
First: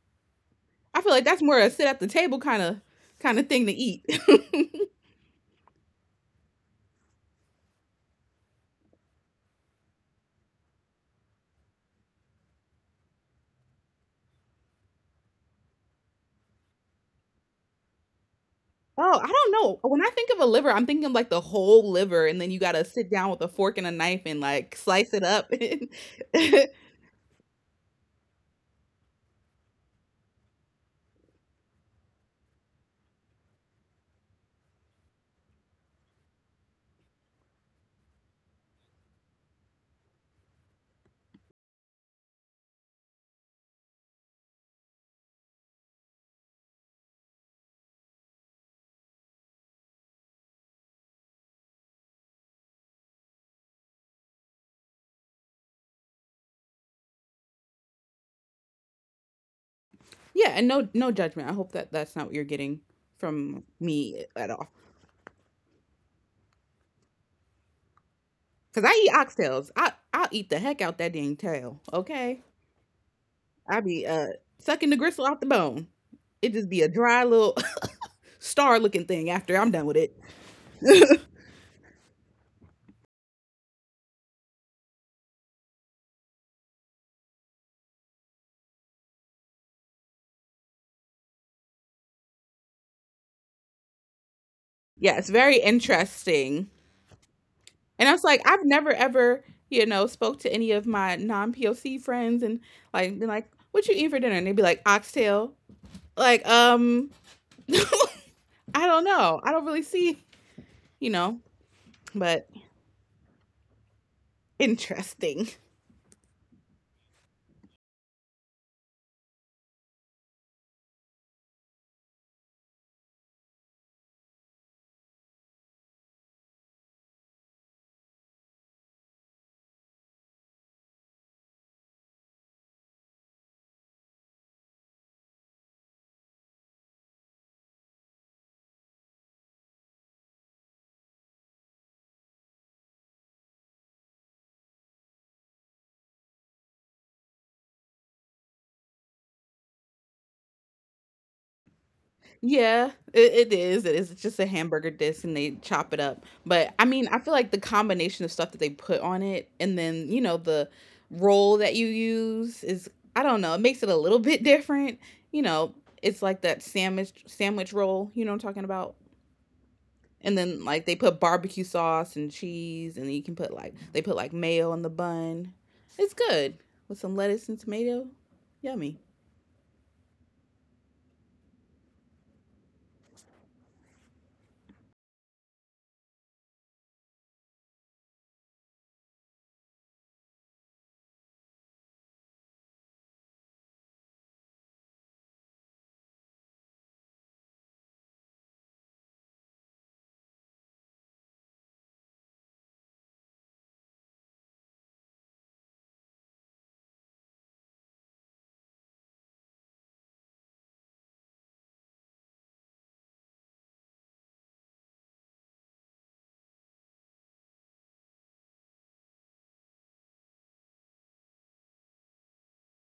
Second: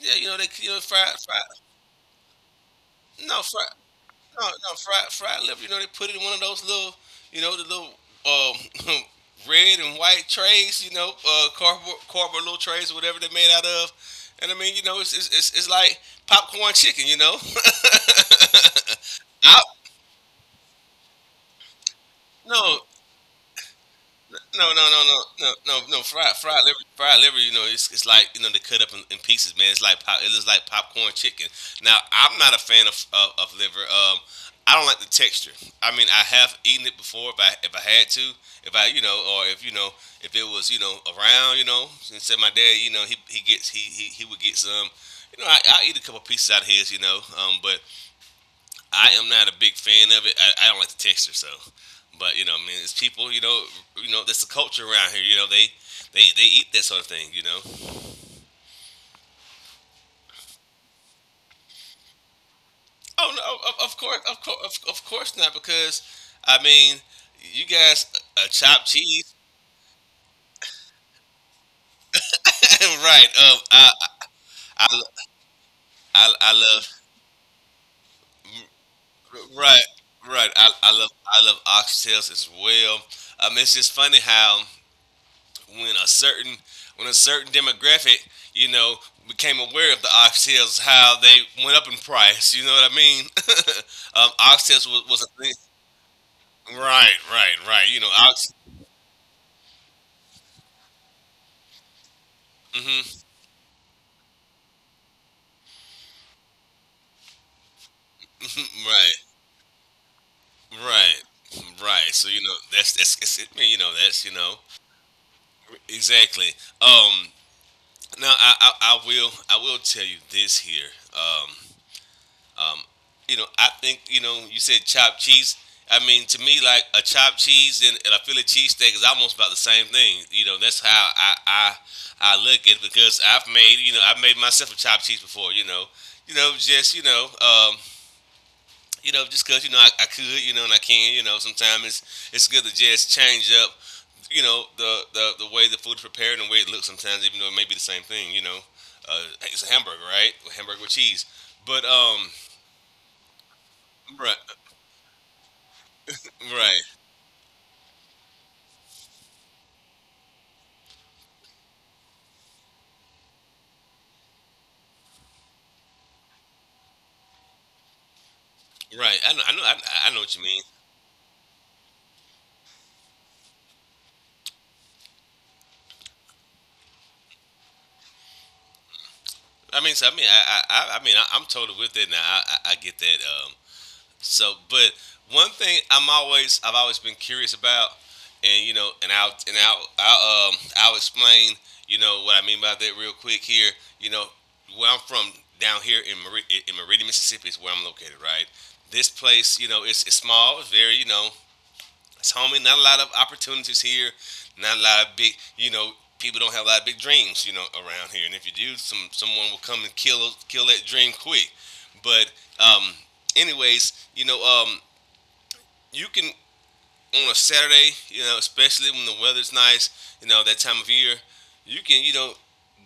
S2: Yeah, you know, you know,
S1: I feel like that's
S2: fried.
S1: more a sit at the table kind
S2: No,
S1: of thing
S2: fried.
S1: to eat.
S2: No, no, fried liver. You know, they put it in one of those little, you know, the little um, red and white trays. Cardboard little trays or whatever they're made out of. And I mean, you know, it's like popcorn chicken. You know,
S1: Oh, I don't
S2: I
S1: know. When I think of a liver, I'm thinking of, like, the whole liver, and then you
S2: no,
S1: gotta sit down with a fork and a knife and,
S2: no, no,
S1: like,
S2: no,
S1: slice it
S2: no,
S1: up
S2: no, no,
S1: and
S2: no. Fried liver, fried liver. You know, it's like you know they cut up in pieces, man. It looks like popcorn chicken. Now, I'm not a fan of liver. I don't like the texture. I mean, I have eaten it before if I had to, if I you know, or if it was around, you know, and said my dad, you know, he would get some. You know, I eat a couple pieces out of his, but I am not a big fan of it. I don't like the texture, so. But I mean, it's people. That's the culture around here. You know, they eat that sort of thing. You know.
S1: yeah, and no, no judgment. I hope that that's not what you're getting
S2: Oh
S1: from
S2: no, of, of course,
S1: me
S2: of
S1: at all.
S2: course, of, of course not, because I mean, you guys,
S1: Cause
S2: chopped
S1: I eat
S2: cheese,
S1: oxtails. I I'll eat the heck out that dang tail, okay?
S2: right?
S1: I be, sucking
S2: I
S1: the gristle out the bone.
S2: I,
S1: It
S2: I
S1: just be a
S2: love.
S1: dry little star looking thing after I'm
S2: Right.
S1: done with it.
S2: Right. I love oxtails as well. It's just funny how when a certain when a certain demographic, you know, became aware of the oxtails, how they went up in price. You know what I mean? Oxtails was,
S1: Yeah, it's
S2: was a thing.
S1: very interesting.
S2: Right, right, right. You
S1: And I
S2: know,
S1: was like,
S2: ox.
S1: I've never ever, you know, spoke to any of my non POC friends and like
S2: Hmm.
S1: been like, what you eat for dinner? And they'd be like, oxtail. Like, I don't
S2: right,
S1: know. I don't really see, you
S2: right,
S1: know,
S2: right. So,
S1: but
S2: that's it, man. You know, that's you know
S1: interesting.
S2: Exactly. Um, now I will tell you this here. um, Um, I think you said chopped cheese. I mean, to me, like a chopped cheese and a Philly cheesesteak is almost about the same thing. You know, that's how I look at it because I've made myself a chopped cheese before. You know just you know Just because I could, and I can, sometimes it's good to just change up the way the food is prepared and the way it looks sometimes, even though it may be the same thing. Uh, it's a hamburger, right? A hamburger with cheese, but
S1: Yeah, it is. It is just
S2: right.
S1: a hamburger disc and they chop it up. But I
S2: Right,
S1: mean, I feel like the combination of stuff that they put on it and then, you know, the roll that you use is— I don't know, it makes it a little bit different. You know, it's like that sandwich roll, you know what I'm talking about?
S2: right. I know
S1: And
S2: what you
S1: then
S2: mean.
S1: like they put barbecue sauce and cheese and you can put— like they put like mayo on the bun. It's good with some lettuce and tomato. Yummy.
S2: I mean, so I'm totally with it now. I get that. So, but one thing I've always been curious about, and I'll explain, you know what I mean by that real quick here. You know, where I'm from down here in Meridian, Mississippi, is where I'm located. Right, this place, it's small, it's very, you know. That's homie. Not a lot of opportunities here. Not a lot of big, people don't have a lot of big dreams, around here. And if you do, someone will come and kill that dream quick. But um, anyways, you can, on a Saturday, you know, especially when the weather's nice, you know, that time of year, you can, you know,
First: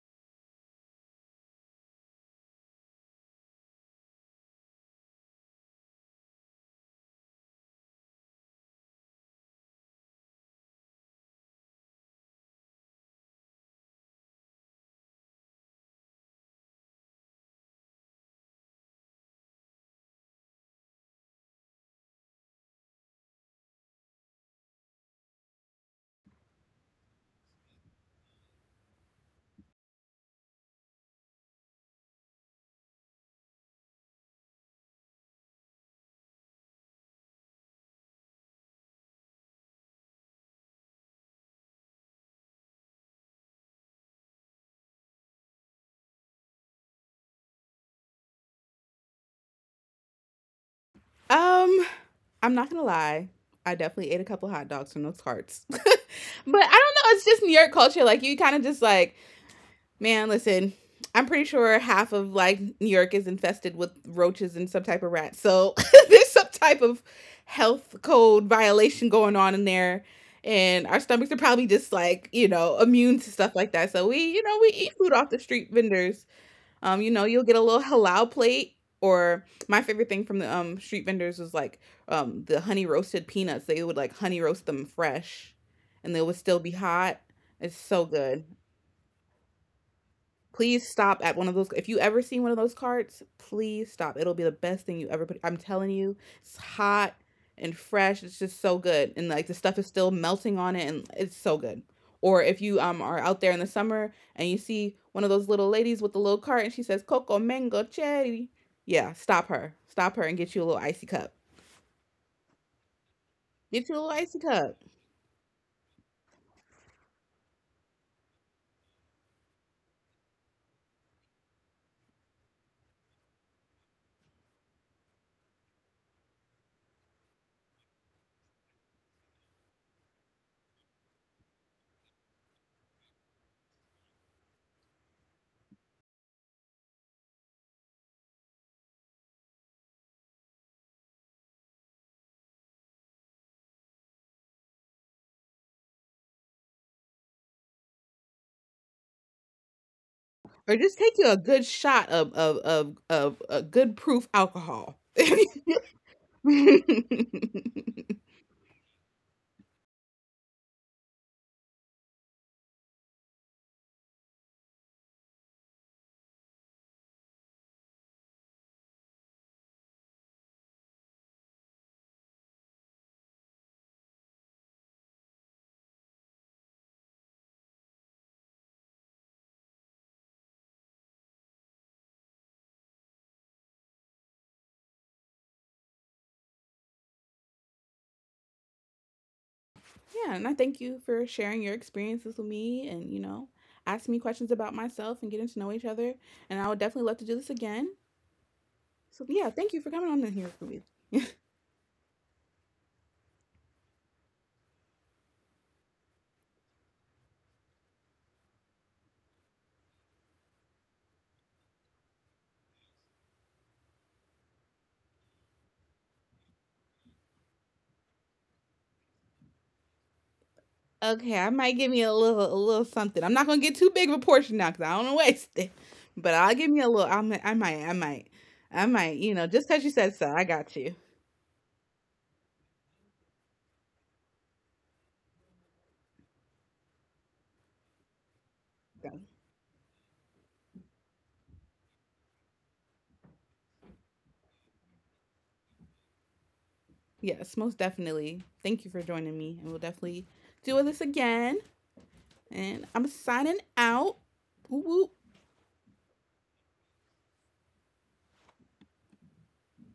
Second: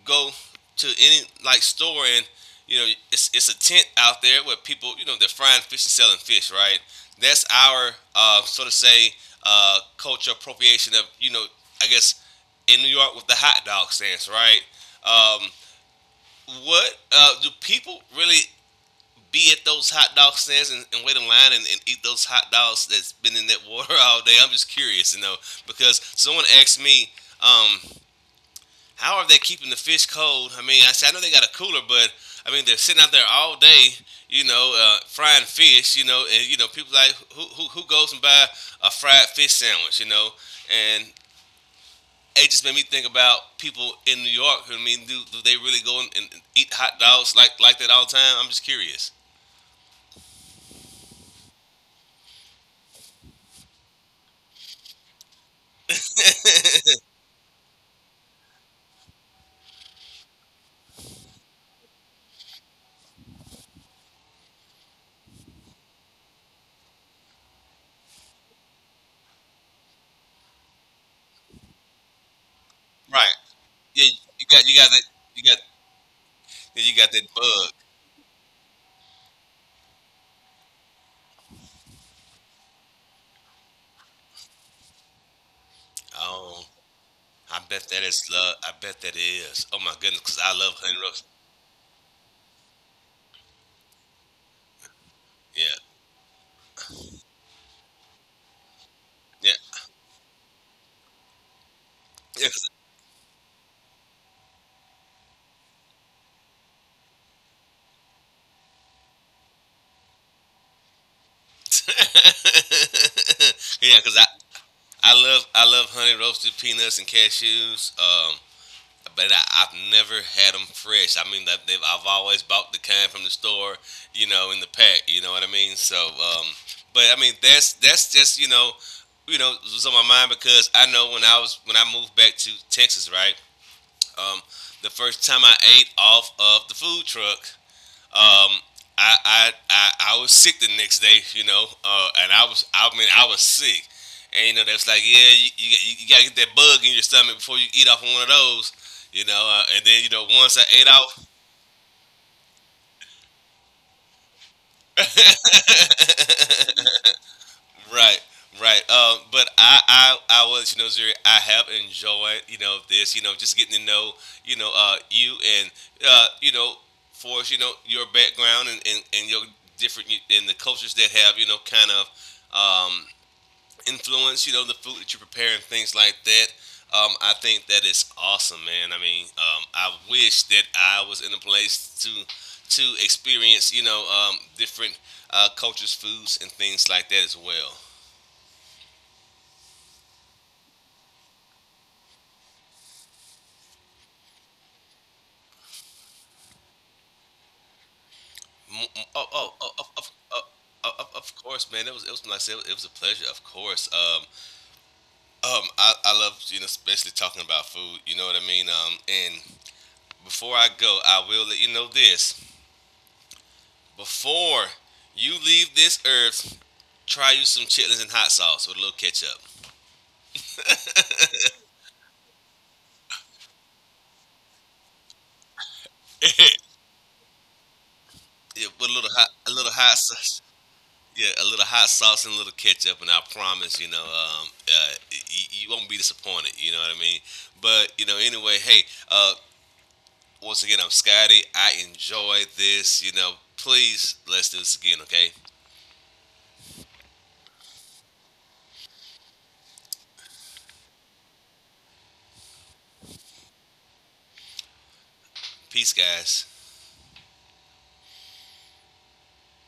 S2: go to any like store, and you know, it's a tent out there where people, you know, they're frying fish and selling fish, right? That's our, so to say, culture appropriation of, you know, I guess, in New York with the hot dog stands, right? Um, what, do people really be at those hot dog stands and, wait in line and eat those hot dogs that's been in that water all day? I'm just curious, you know, because someone asked me, um, how are they keeping the fish cold? I mean, I said, I know they got a cooler, but I mean, they're sitting out there all day, you know, frying fish, you know, and you know, people like, who goes and buy a fried fish sandwich, you know, and it just made me think about people in New York. I mean, do they really go and eat hot dogs like that all the time? I'm just curious.
S1: Um I'm not gonna lie. I definitely ate a couple hot dogs from those carts. But I don't know, it's just New York culture. Like, you kind of just like, man, listen, I'm pretty sure half of like New York is infested with roaches and some type of rats. So there's some type of health code violation going on in there. And our stomachs are probably just like, you know, immune
S2: Right.
S1: to stuff like that.
S2: Yeah,
S1: So we, you know, we
S2: you got
S1: eat
S2: that
S1: food off
S2: you
S1: the
S2: got
S1: street vendors.
S2: yeah, you got
S1: You
S2: that
S1: know, you'll get a
S2: bug.
S1: little halal plate, or my favorite thing from the street vendors was like the honey roasted peanuts. They would like honey roast them fresh, and they would still
S2: Oh,
S1: be hot.
S2: I
S1: It's
S2: bet that
S1: so
S2: is
S1: good.
S2: love. I bet that it is. Oh my goodness, because I love
S1: Please
S2: honey roast.
S1: stop at one of those. If you ever see one of those carts, please stop. It'll be the best thing you ever put. I'm
S2: Yeah,
S1: telling you, it's hot and fresh. It's just so good, and like
S2: yeah,
S1: the stuff is still melting on it, and it's so good. Or
S2: yeah.
S1: if you are out there in the summer and you see one of those little ladies with the little cart and she says coco mango cherry, yeah, stop her, and get you a little icy cup. Get
S2: Yeah,
S1: you a little
S2: because I
S1: icy cup,
S2: I love I love honey roasted peanuts and cashews. But I've never had them fresh. I mean, I've always bought the kind from the store, you know, in the pack. You know what I mean? So, but I mean, that's just, it was on my mind because I know when I moved back to Texas, right? Um, the first time I ate off of the food truck, um, I was sick the next day, you know, and I mean, I was sick. And, you know, they was like, yeah, you got to get that bug in your stomach before you eat off one of those, you know. And then, you know, once I
S1: or
S2: ate
S1: just take
S2: off,
S1: you a good shot of a good proof alcohol.
S2: right, right. But I was, you know, Zuri, I have enjoyed, you know, this, you know, just getting to know, you and, you know, for us, you know, your background and, your different, and the cultures that have, you know, kind of, um, influence, you know, the food that you prepare and things like that. I think that is awesome, man. I mean, I wish that I was in a place to experience, you know, different, cultures, foods, and things like that as well.
S1: Yeah, and I thank you for sharing your experiences with me and, you know, asking me questions about myself and getting to know each other. And I would definitely love to do this again.
S2: M- m-
S1: So
S2: Oh,
S1: yeah,
S2: oh, oh,
S1: thank you
S2: of,
S1: for coming
S2: of,
S1: on in here with
S2: of, of
S1: me.
S2: of course, man. It was, like I said, it was a pleasure. Of course. I love, especially talking about food. You know what I mean. And before I go, I will let you know this. Before you leave this earth, try you some chitlins and hot sauce with a little ketchup.
S1: Okay, I might give me a little, a little something. I'm not gonna get too big of a portion now because I don't want to waste it. But I'll give me a little.
S2: Yeah, with a
S1: I
S2: little
S1: might.
S2: hot,
S1: You
S2: a
S1: know,
S2: little
S1: just because
S2: hot
S1: you said so,
S2: sauce.
S1: I got you.
S2: Yeah, a little hot sauce and a little ketchup, and I promise, you know, you won't be disappointed. You know what I mean? But you know, anyway, hey,
S1: So,
S2: uh, once again, I'm Scotty. I enjoyed this. You know, please, let's do this again, okay?
S1: yes, most definitely. Thank you for joining me, and we'll definitely do this again. And I'm signing out. Woo woo.
S2: Peace, guys.